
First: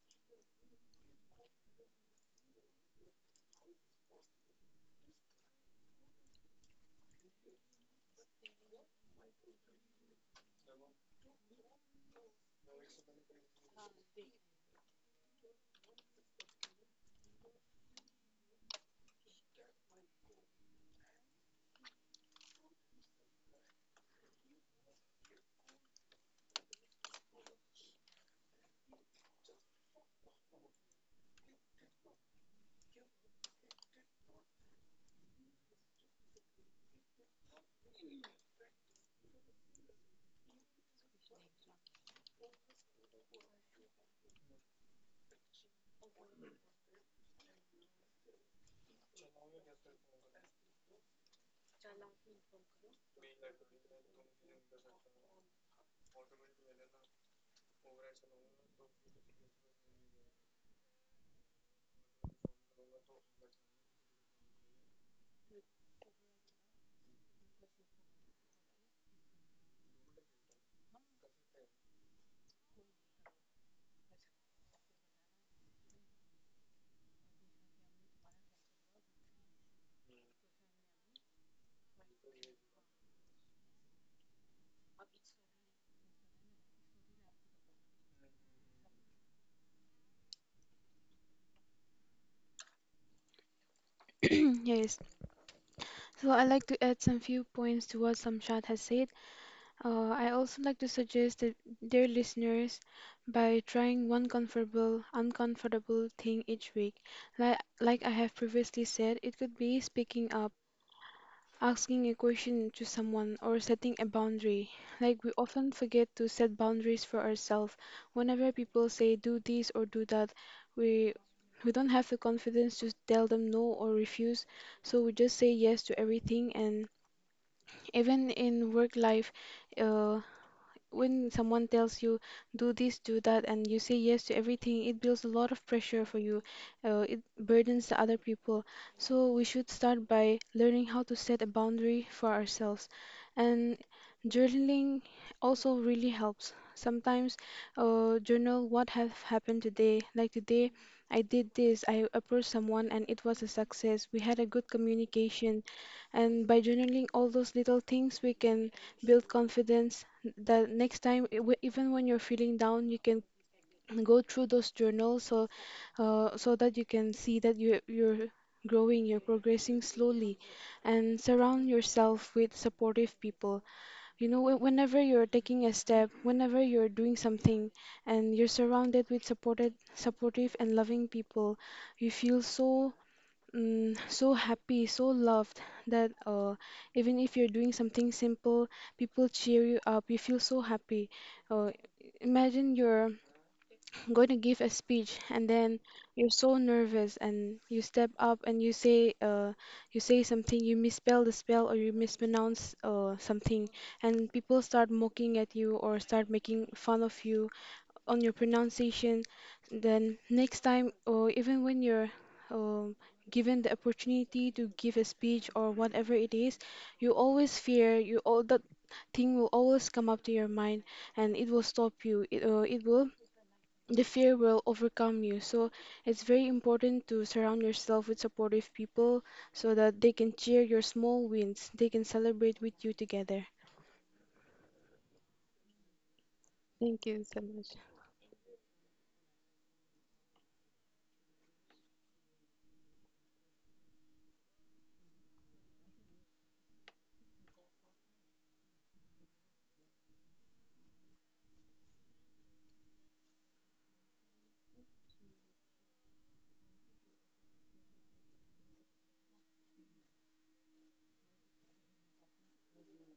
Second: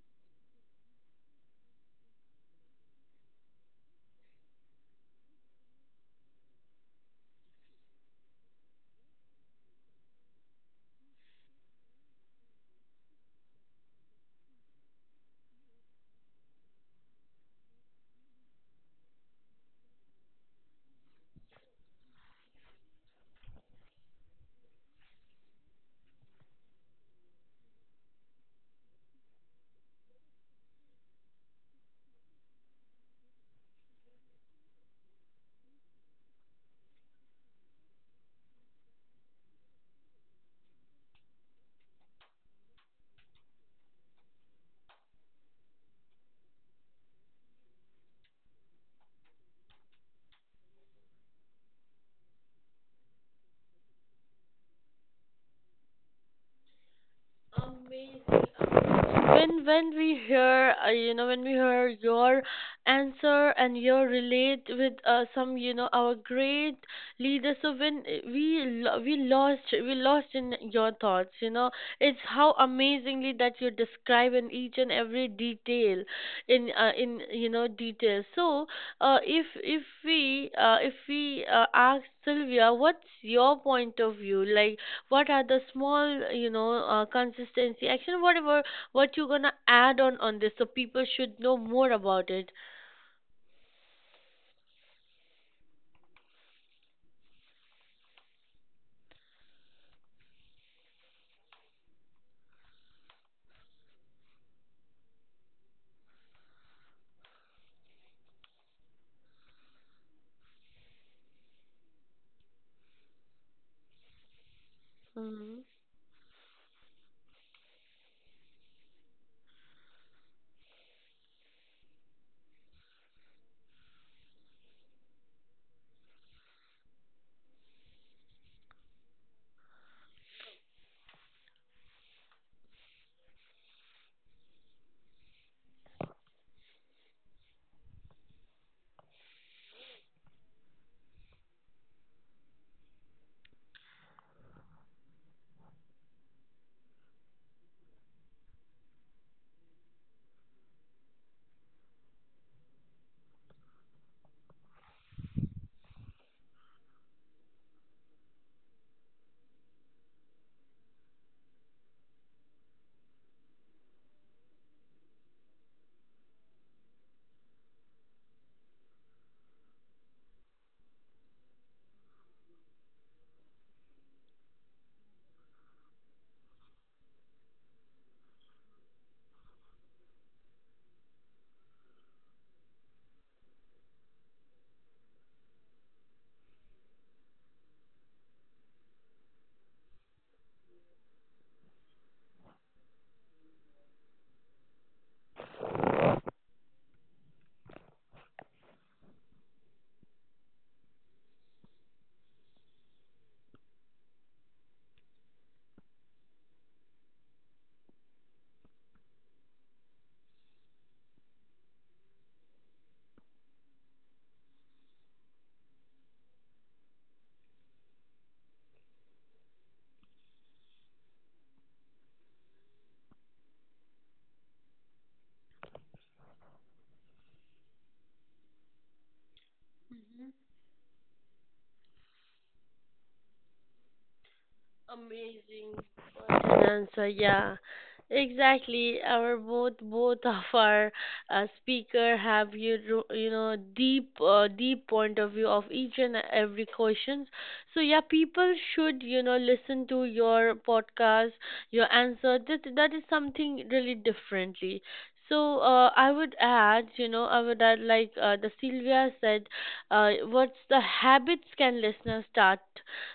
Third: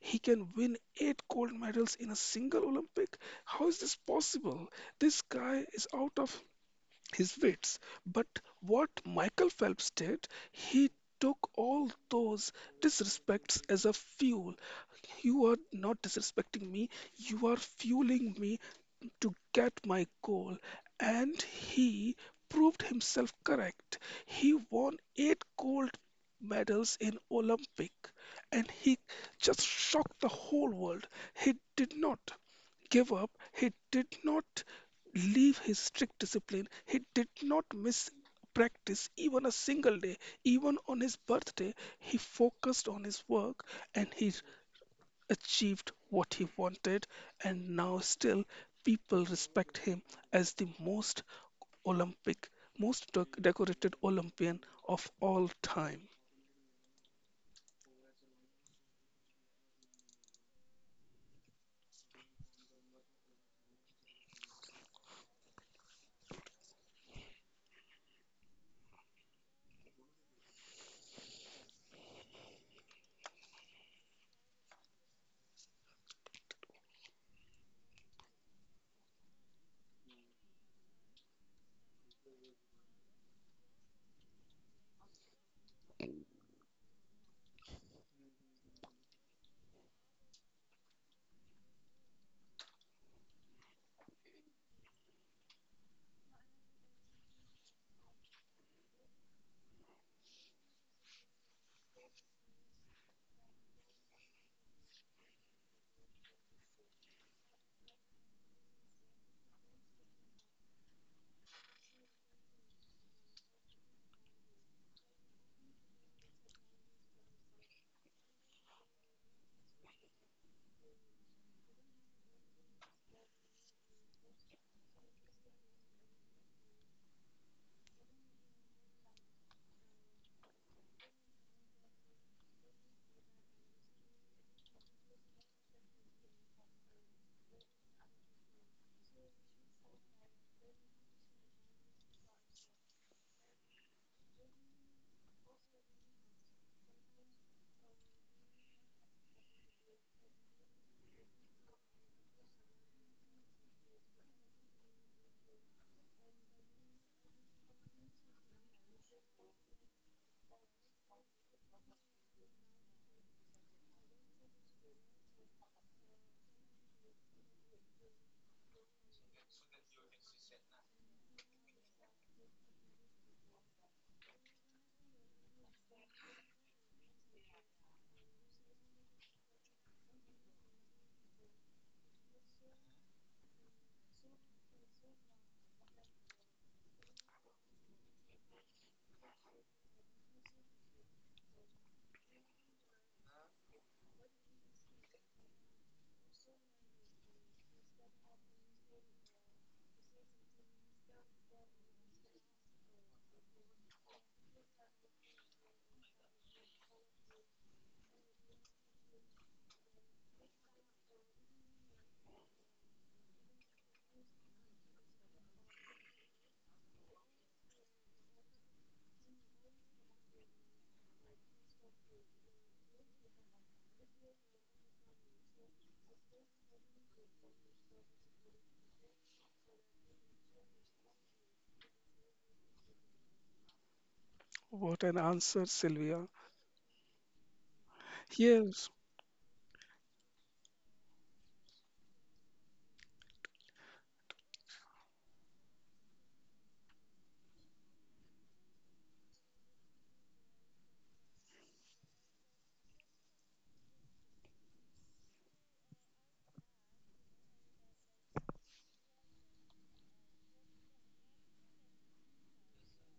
[SPEAKER 2] He can win eight gold medals in a single Olympic. How is this possible? This guy is out of his weights. But what Michael Phelps did, he took all those disrespects as a fuel. You are not disrespecting me, you are fueling me to get my goal. And he proved himself correct. He won eight gold medals in Olympic and he just shocked the whole world. He did not give up. He did not leave his strict discipline. He did not miss practice even a single day. Even on his birthday, he focused on his work and he achieved what he wanted. And now, still, people respect him as the most Olympic, most decorated Olympian of all time.
[SPEAKER 1] When we hear, when we hear your answer and your relate with some, our great leaders, so when we we lost in your thoughts, you know it's how amazingly that you describe in each and every detail, in detail. So if we, if we ask Sylvia, what's your point of view, like what are the small, consistency action, whatever, what you gonna add on this, so people should know more about it.
[SPEAKER 3] *clears throat* Yes. So I'd like to add some few points to what Samshad has said. I also like to suggest that their listeners by trying one uncomfortable thing each week. Like I have previously said, it could be speaking up, asking a question to someone, or setting a boundary. Like, we
[SPEAKER 1] Mm-hmm.
[SPEAKER 3] often forget to set boundaries for ourselves. Whenever people say do this or do that, we we don't have the confidence to tell them no or refuse, so we just say yes to everything. And even in work life, uh, when someone tells you do this, do that, and you say yes to everything, it builds a lot of pressure for you. It burdens the other people. So we should start by learning how to set a boundary for ourselves. And journaling also really helps. Sometimes journal what have happened today. Like today, I did this. I approached someone and it was a success. We had a good communication. And by journaling all those little things, we can build confidence, that next time, even when you're feeling down you can *clears throat* go through those journals. So so that you can see that you're growing, you're progressing slowly. And surround yourself with supportive people. You know, whenever you're taking a step, whenever you're doing something and you're surrounded with supported supportive and loving people, you feel so so happy, so loved, that even if you're doing something simple, people cheer you up. You feel so happy. Uh, Imagine you're *clears throat* going to give a speech and then you're so nervous and you step up and you say something, you misspell the spell or you mispronounce something, and people start mocking at you or start making fun of you on your pronunciation. Then next time, or even when you're um, given the opportunity to give a speech or whatever it is, you always fear. You, all that thing will always come up to your mind, and it will stop you. It it will The fear will overcome you. So it's very important to surround yourself with supportive people so that they can cheer your small wins. They can celebrate with you together.
[SPEAKER 2] What an answer,
[SPEAKER 1] Amazing
[SPEAKER 2] Sylvia.
[SPEAKER 1] answer, yeah.
[SPEAKER 2] Yes.
[SPEAKER 1] Exactly, our both of our speaker have you ro- you know deep deep point of view of each and every questions. So yeah, people should listen to your podcast. Your answer, that is something really differently. So I would add, I would add like, the Sylvia said, what's the habits can listeners start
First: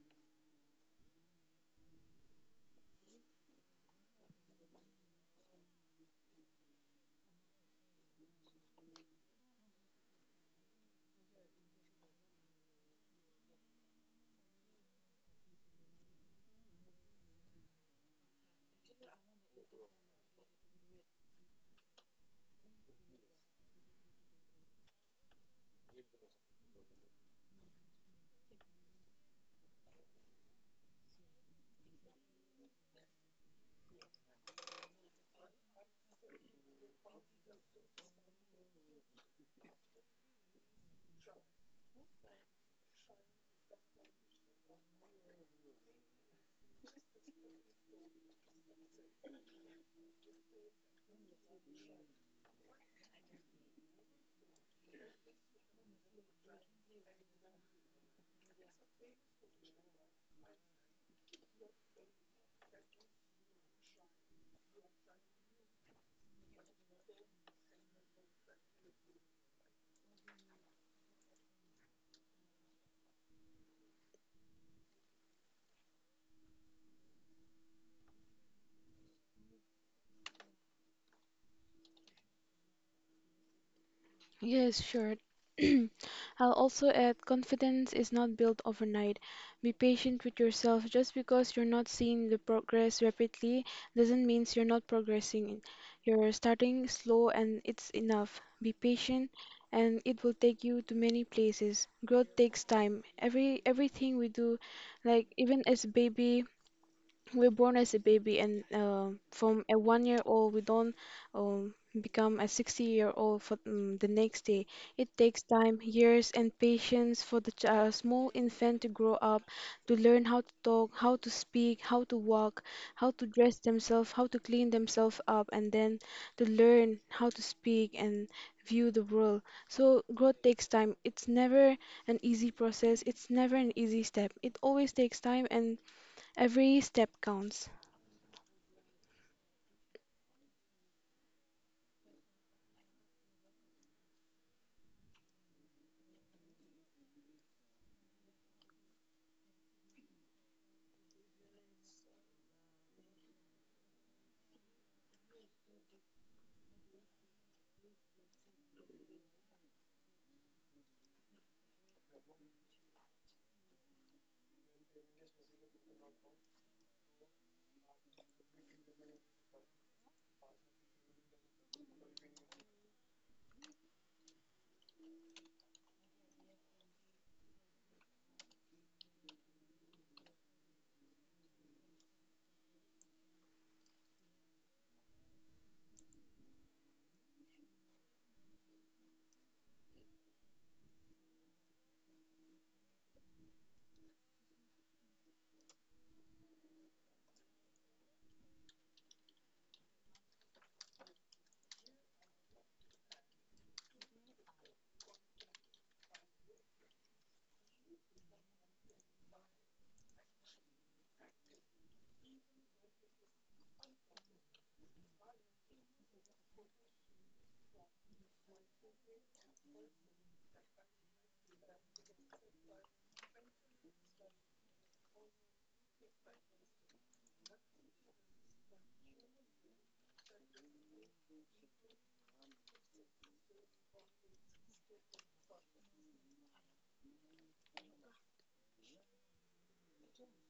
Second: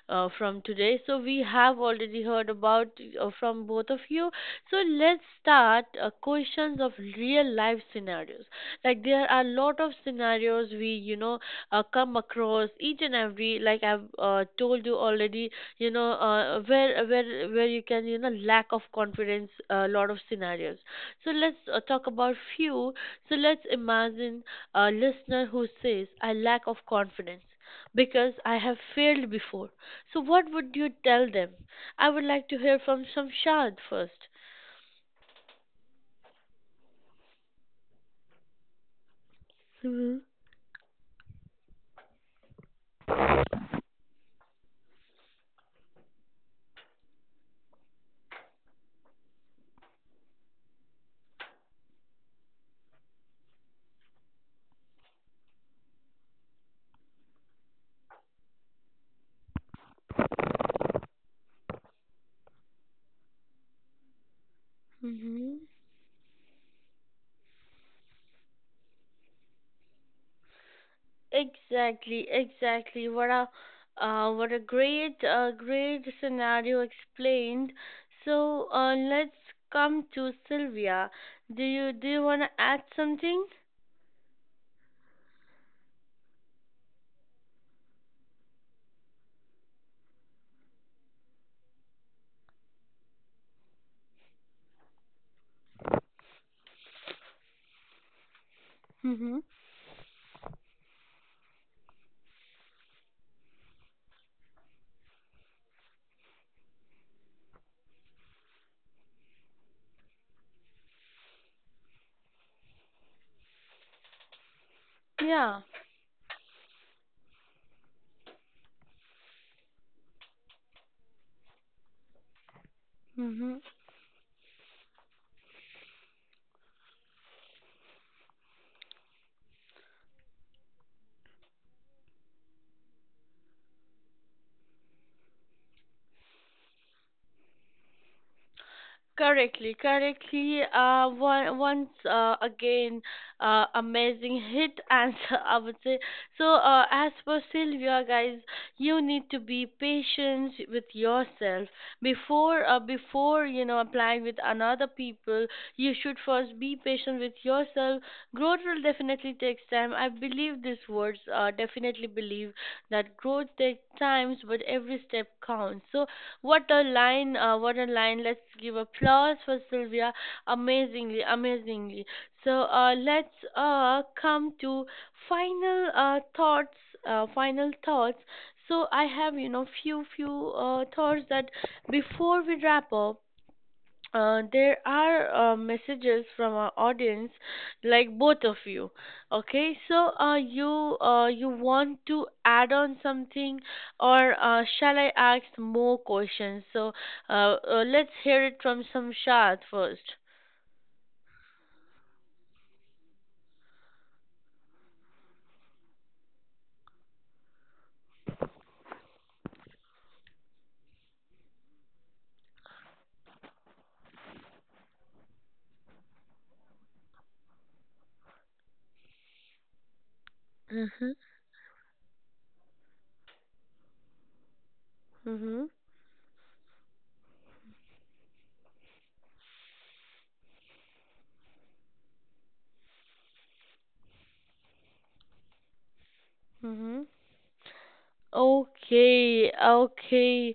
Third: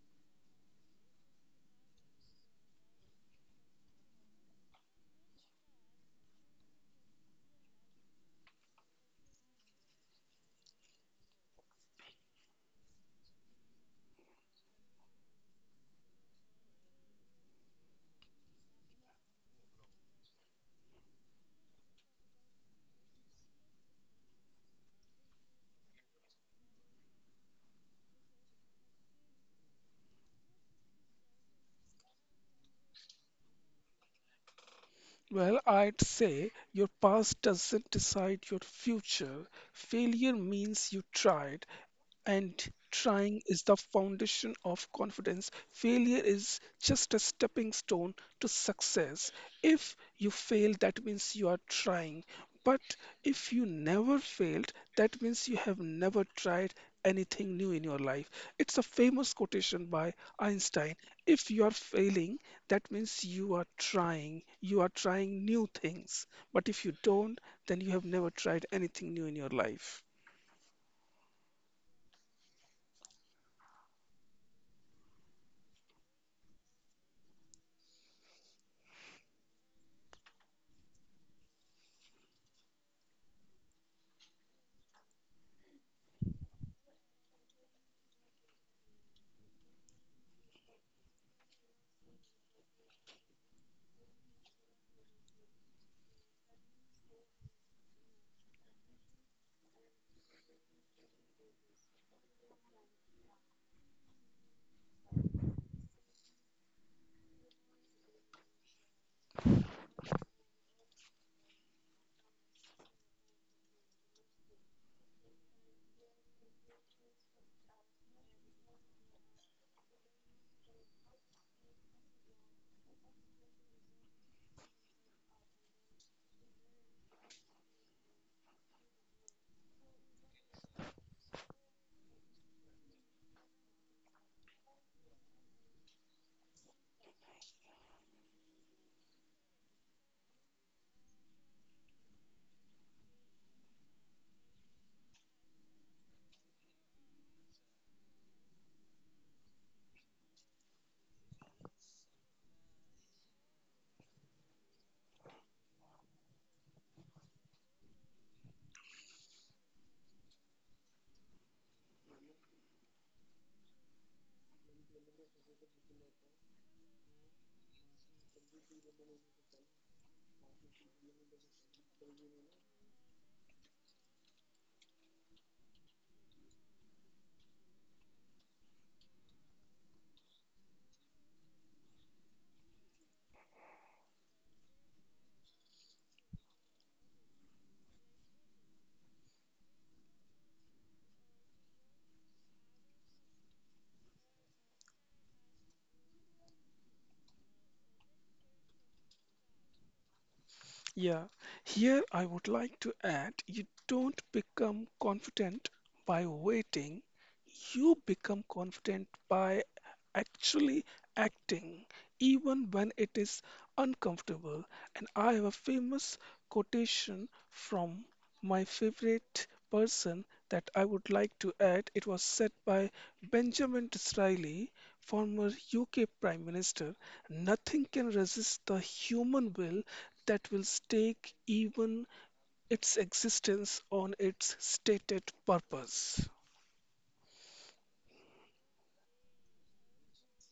[SPEAKER 1] from today? So we have already heard about, from both of you. So let's start questions of real life scenarios. Like there are a lot of scenarios we, come across each and every. Like I've told you already, where where you can, lack of confidence. A lot of scenarios. So let's talk about few, so let's imagine a listener who says, I lack of confidence because I have failed before. So what would you tell them? I would like to hear from Shamshad first.
[SPEAKER 2] Well, I'd say your past doesn't decide your future.
[SPEAKER 1] Mm-hmm.
[SPEAKER 2] Failure means you tried, and trying is the foundation of confidence. Failure is just a stepping stone to success. If you fail, that means you are trying. But if you never failed, that means you have never tried anything new in your life. It's a famous quotation by Einstein. If you are failing, that means you are trying. You are trying
[SPEAKER 1] Mm-hmm.
[SPEAKER 2] new things. But if you don't, then you have never tried anything new in your life.
[SPEAKER 1] Exactly, exactly. What a great, great scenario explained. So let's come to Sylvia. Do you want to add something?
[SPEAKER 3] Yes, sure. *clears throat* I'll also add, confidence is not built overnight. Be patient with yourself. Just because you're not seeing the progress rapidly doesn't mean you're not progressing. You're starting slow and it's enough. Be patient,
[SPEAKER 1] Mm-hmm.
[SPEAKER 3] and it will take you to many places. Growth takes time. Everything we do, like even as baby, we're born as a baby, and from a 1 year old we don't um, become a 60-year-old for, mm, the next day. It takes
[SPEAKER 1] Yeah.
[SPEAKER 3] time, years, and patience for the small infant to grow up, to learn how to talk, how to speak, how to walk, how to
[SPEAKER 1] Mm-hmm.
[SPEAKER 3] dress themselves, how to clean themselves up, and then to learn how to speak and view the world. So growth takes time. It's never an easy process, it's never an easy step. It always takes time, and every step counts.
[SPEAKER 1] Correctly, correctly. Once again, amazing hit answer, *laughs* I would say. So, as for Sylvia, guys, you need to be patient with yourself before, before, applying with another people. You should first be patient with yourself. Growth will definitely take time. I believe these words. Definitely believe that growth takes times, but every step counts. So, what a line, what a line. Let's give applause for Sylvia. Amazingly, amazingly. So let's come to final thoughts, final thoughts. So I have, few thoughts that before we wrap up, there are messages from our audience, like both of you. Okay, so you want to add on something, or shall I ask more questions? So let's hear it from Samshad first.
[SPEAKER 2] Yeah, here I would like to add you don't become confident by waiting, you become confident by actually acting, even when it is uncomfortable. And I have a famous quotation from my favorite person that I would
[SPEAKER 1] Mhm.
[SPEAKER 2] like to add. It was said by Benjamin Disraeli, former
[SPEAKER 1] Mhm.
[SPEAKER 2] UK Prime Minister. Nothing can resist the human will that will stake even its existence on its stated purpose.
[SPEAKER 1] Mhm. Okay, okay.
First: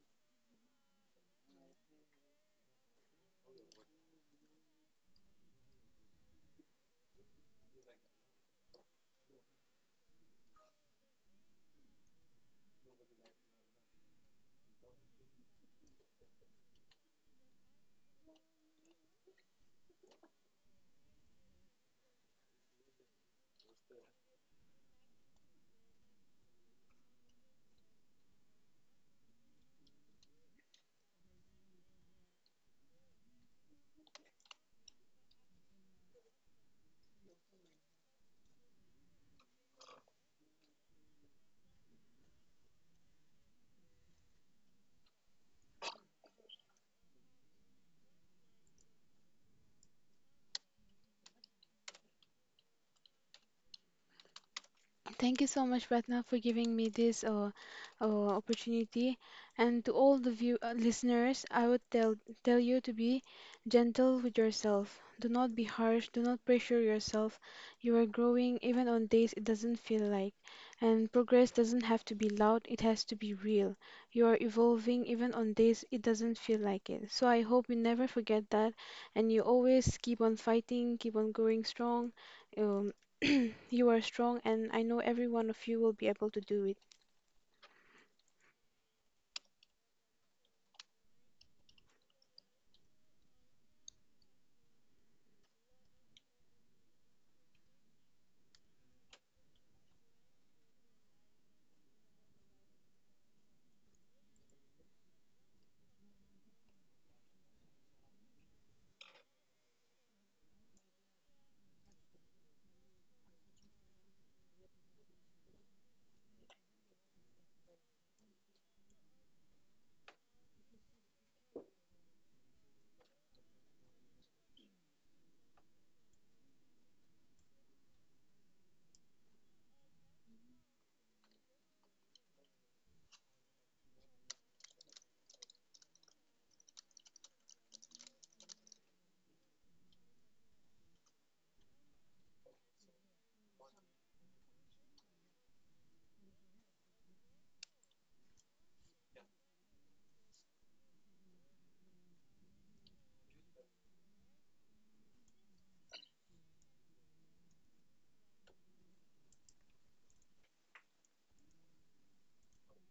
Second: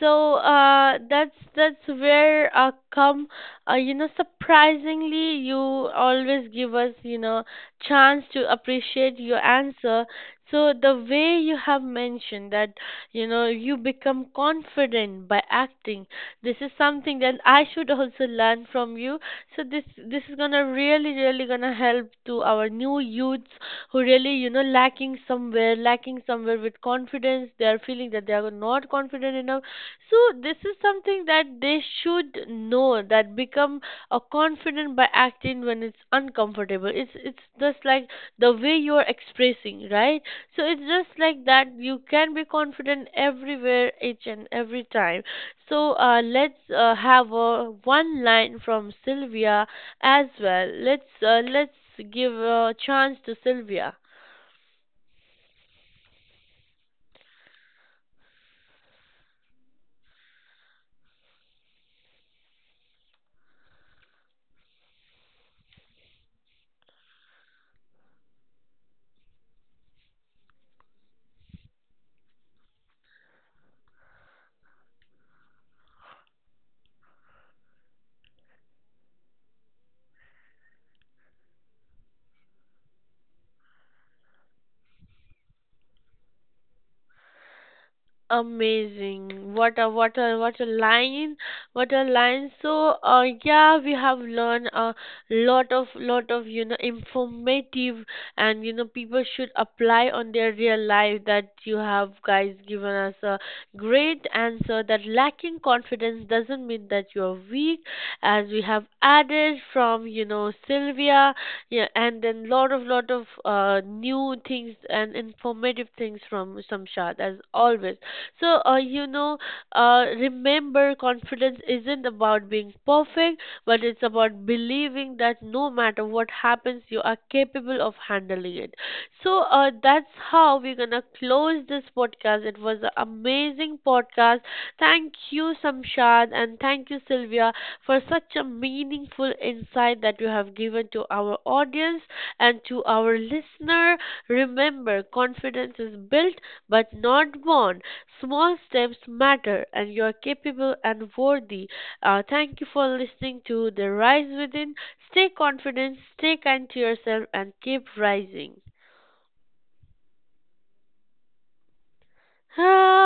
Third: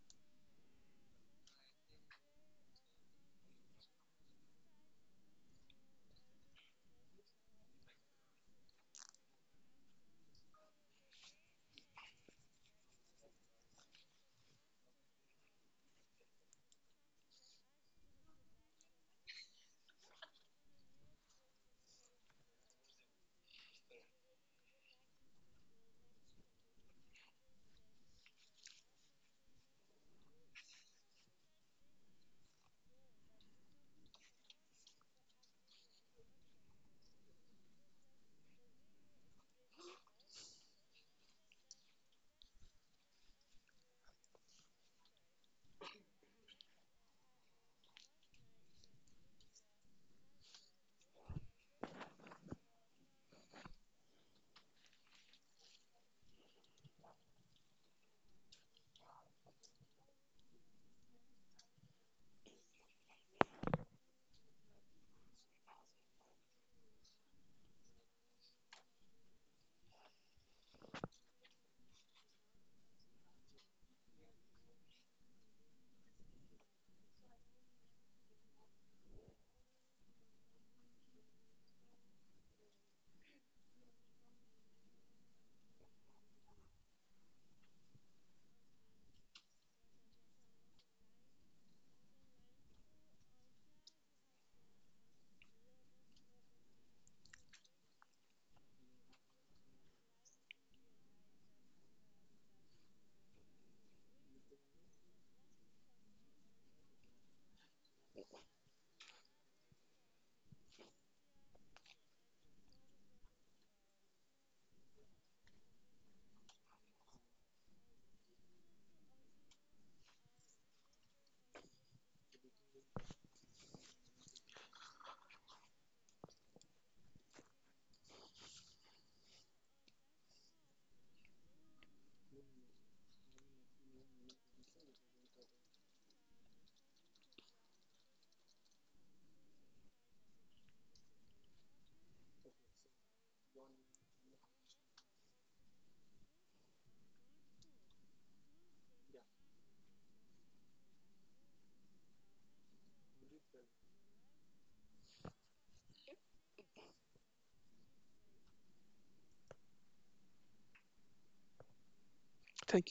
[SPEAKER 1] So that's where come, surprisingly you always give us, chance to appreciate your answer. So the way you have mentioned that, you become confident by acting, this is something that I should also learn from you. So this is gonna really gonna help to our new youths, who really, lacking somewhere with confidence, they are feeling that they are not confident enough. So this is something that they should know, that become a confident by acting when it's uncomfortable. It's just like the way you're expressing, right? So it's just like that you can be confident everywhere, each and every time. So let's have one line from Sylvia as well. Let's give a chance to Sylvia.
[SPEAKER 3] Thank you so much, Ratna, for giving me this opportunity. And to all the view listeners, I would tell you to be gentle with yourself. Do not be harsh. Do not pressure yourself. You are growing even on days it doesn't feel like. And progress doesn't have to be loud. It has to be real. You are evolving even on days it doesn't feel like it. So I hope you never forget that, and you always keep on fighting, keep on growing strong. Um, *clears throat* You are strong, and I know every one of you will be able to do it.
[SPEAKER 1] Amazing! What a what a what a line! What a line! So yeah, we have learned a lot of informative and, people should apply on their real life, that you have guys given us a great answer, that lacking confidence doesn't mean that you are weak, as we have added from, Sylvia, yeah, and then lot of new things and informative things from Samshad as always. So remember, confidence isn't about being perfect, but it's about believing, knowing that no matter what happens, you are capable of handling it. So that's how we're gonna close this podcast. It was an amazing podcast. Thank you, Samshad, and thank you, Sylvia, for such a meaningful insight that you have given to our audience and to our listener. Remember, confidence is built but not born. Small steps matter, and you are capable and worthy. Thank you for listening to The Rise Within. Stay confident, stay kind to yourself, and keep rising.
[SPEAKER 2] Thank you.
[SPEAKER 1] *sighs*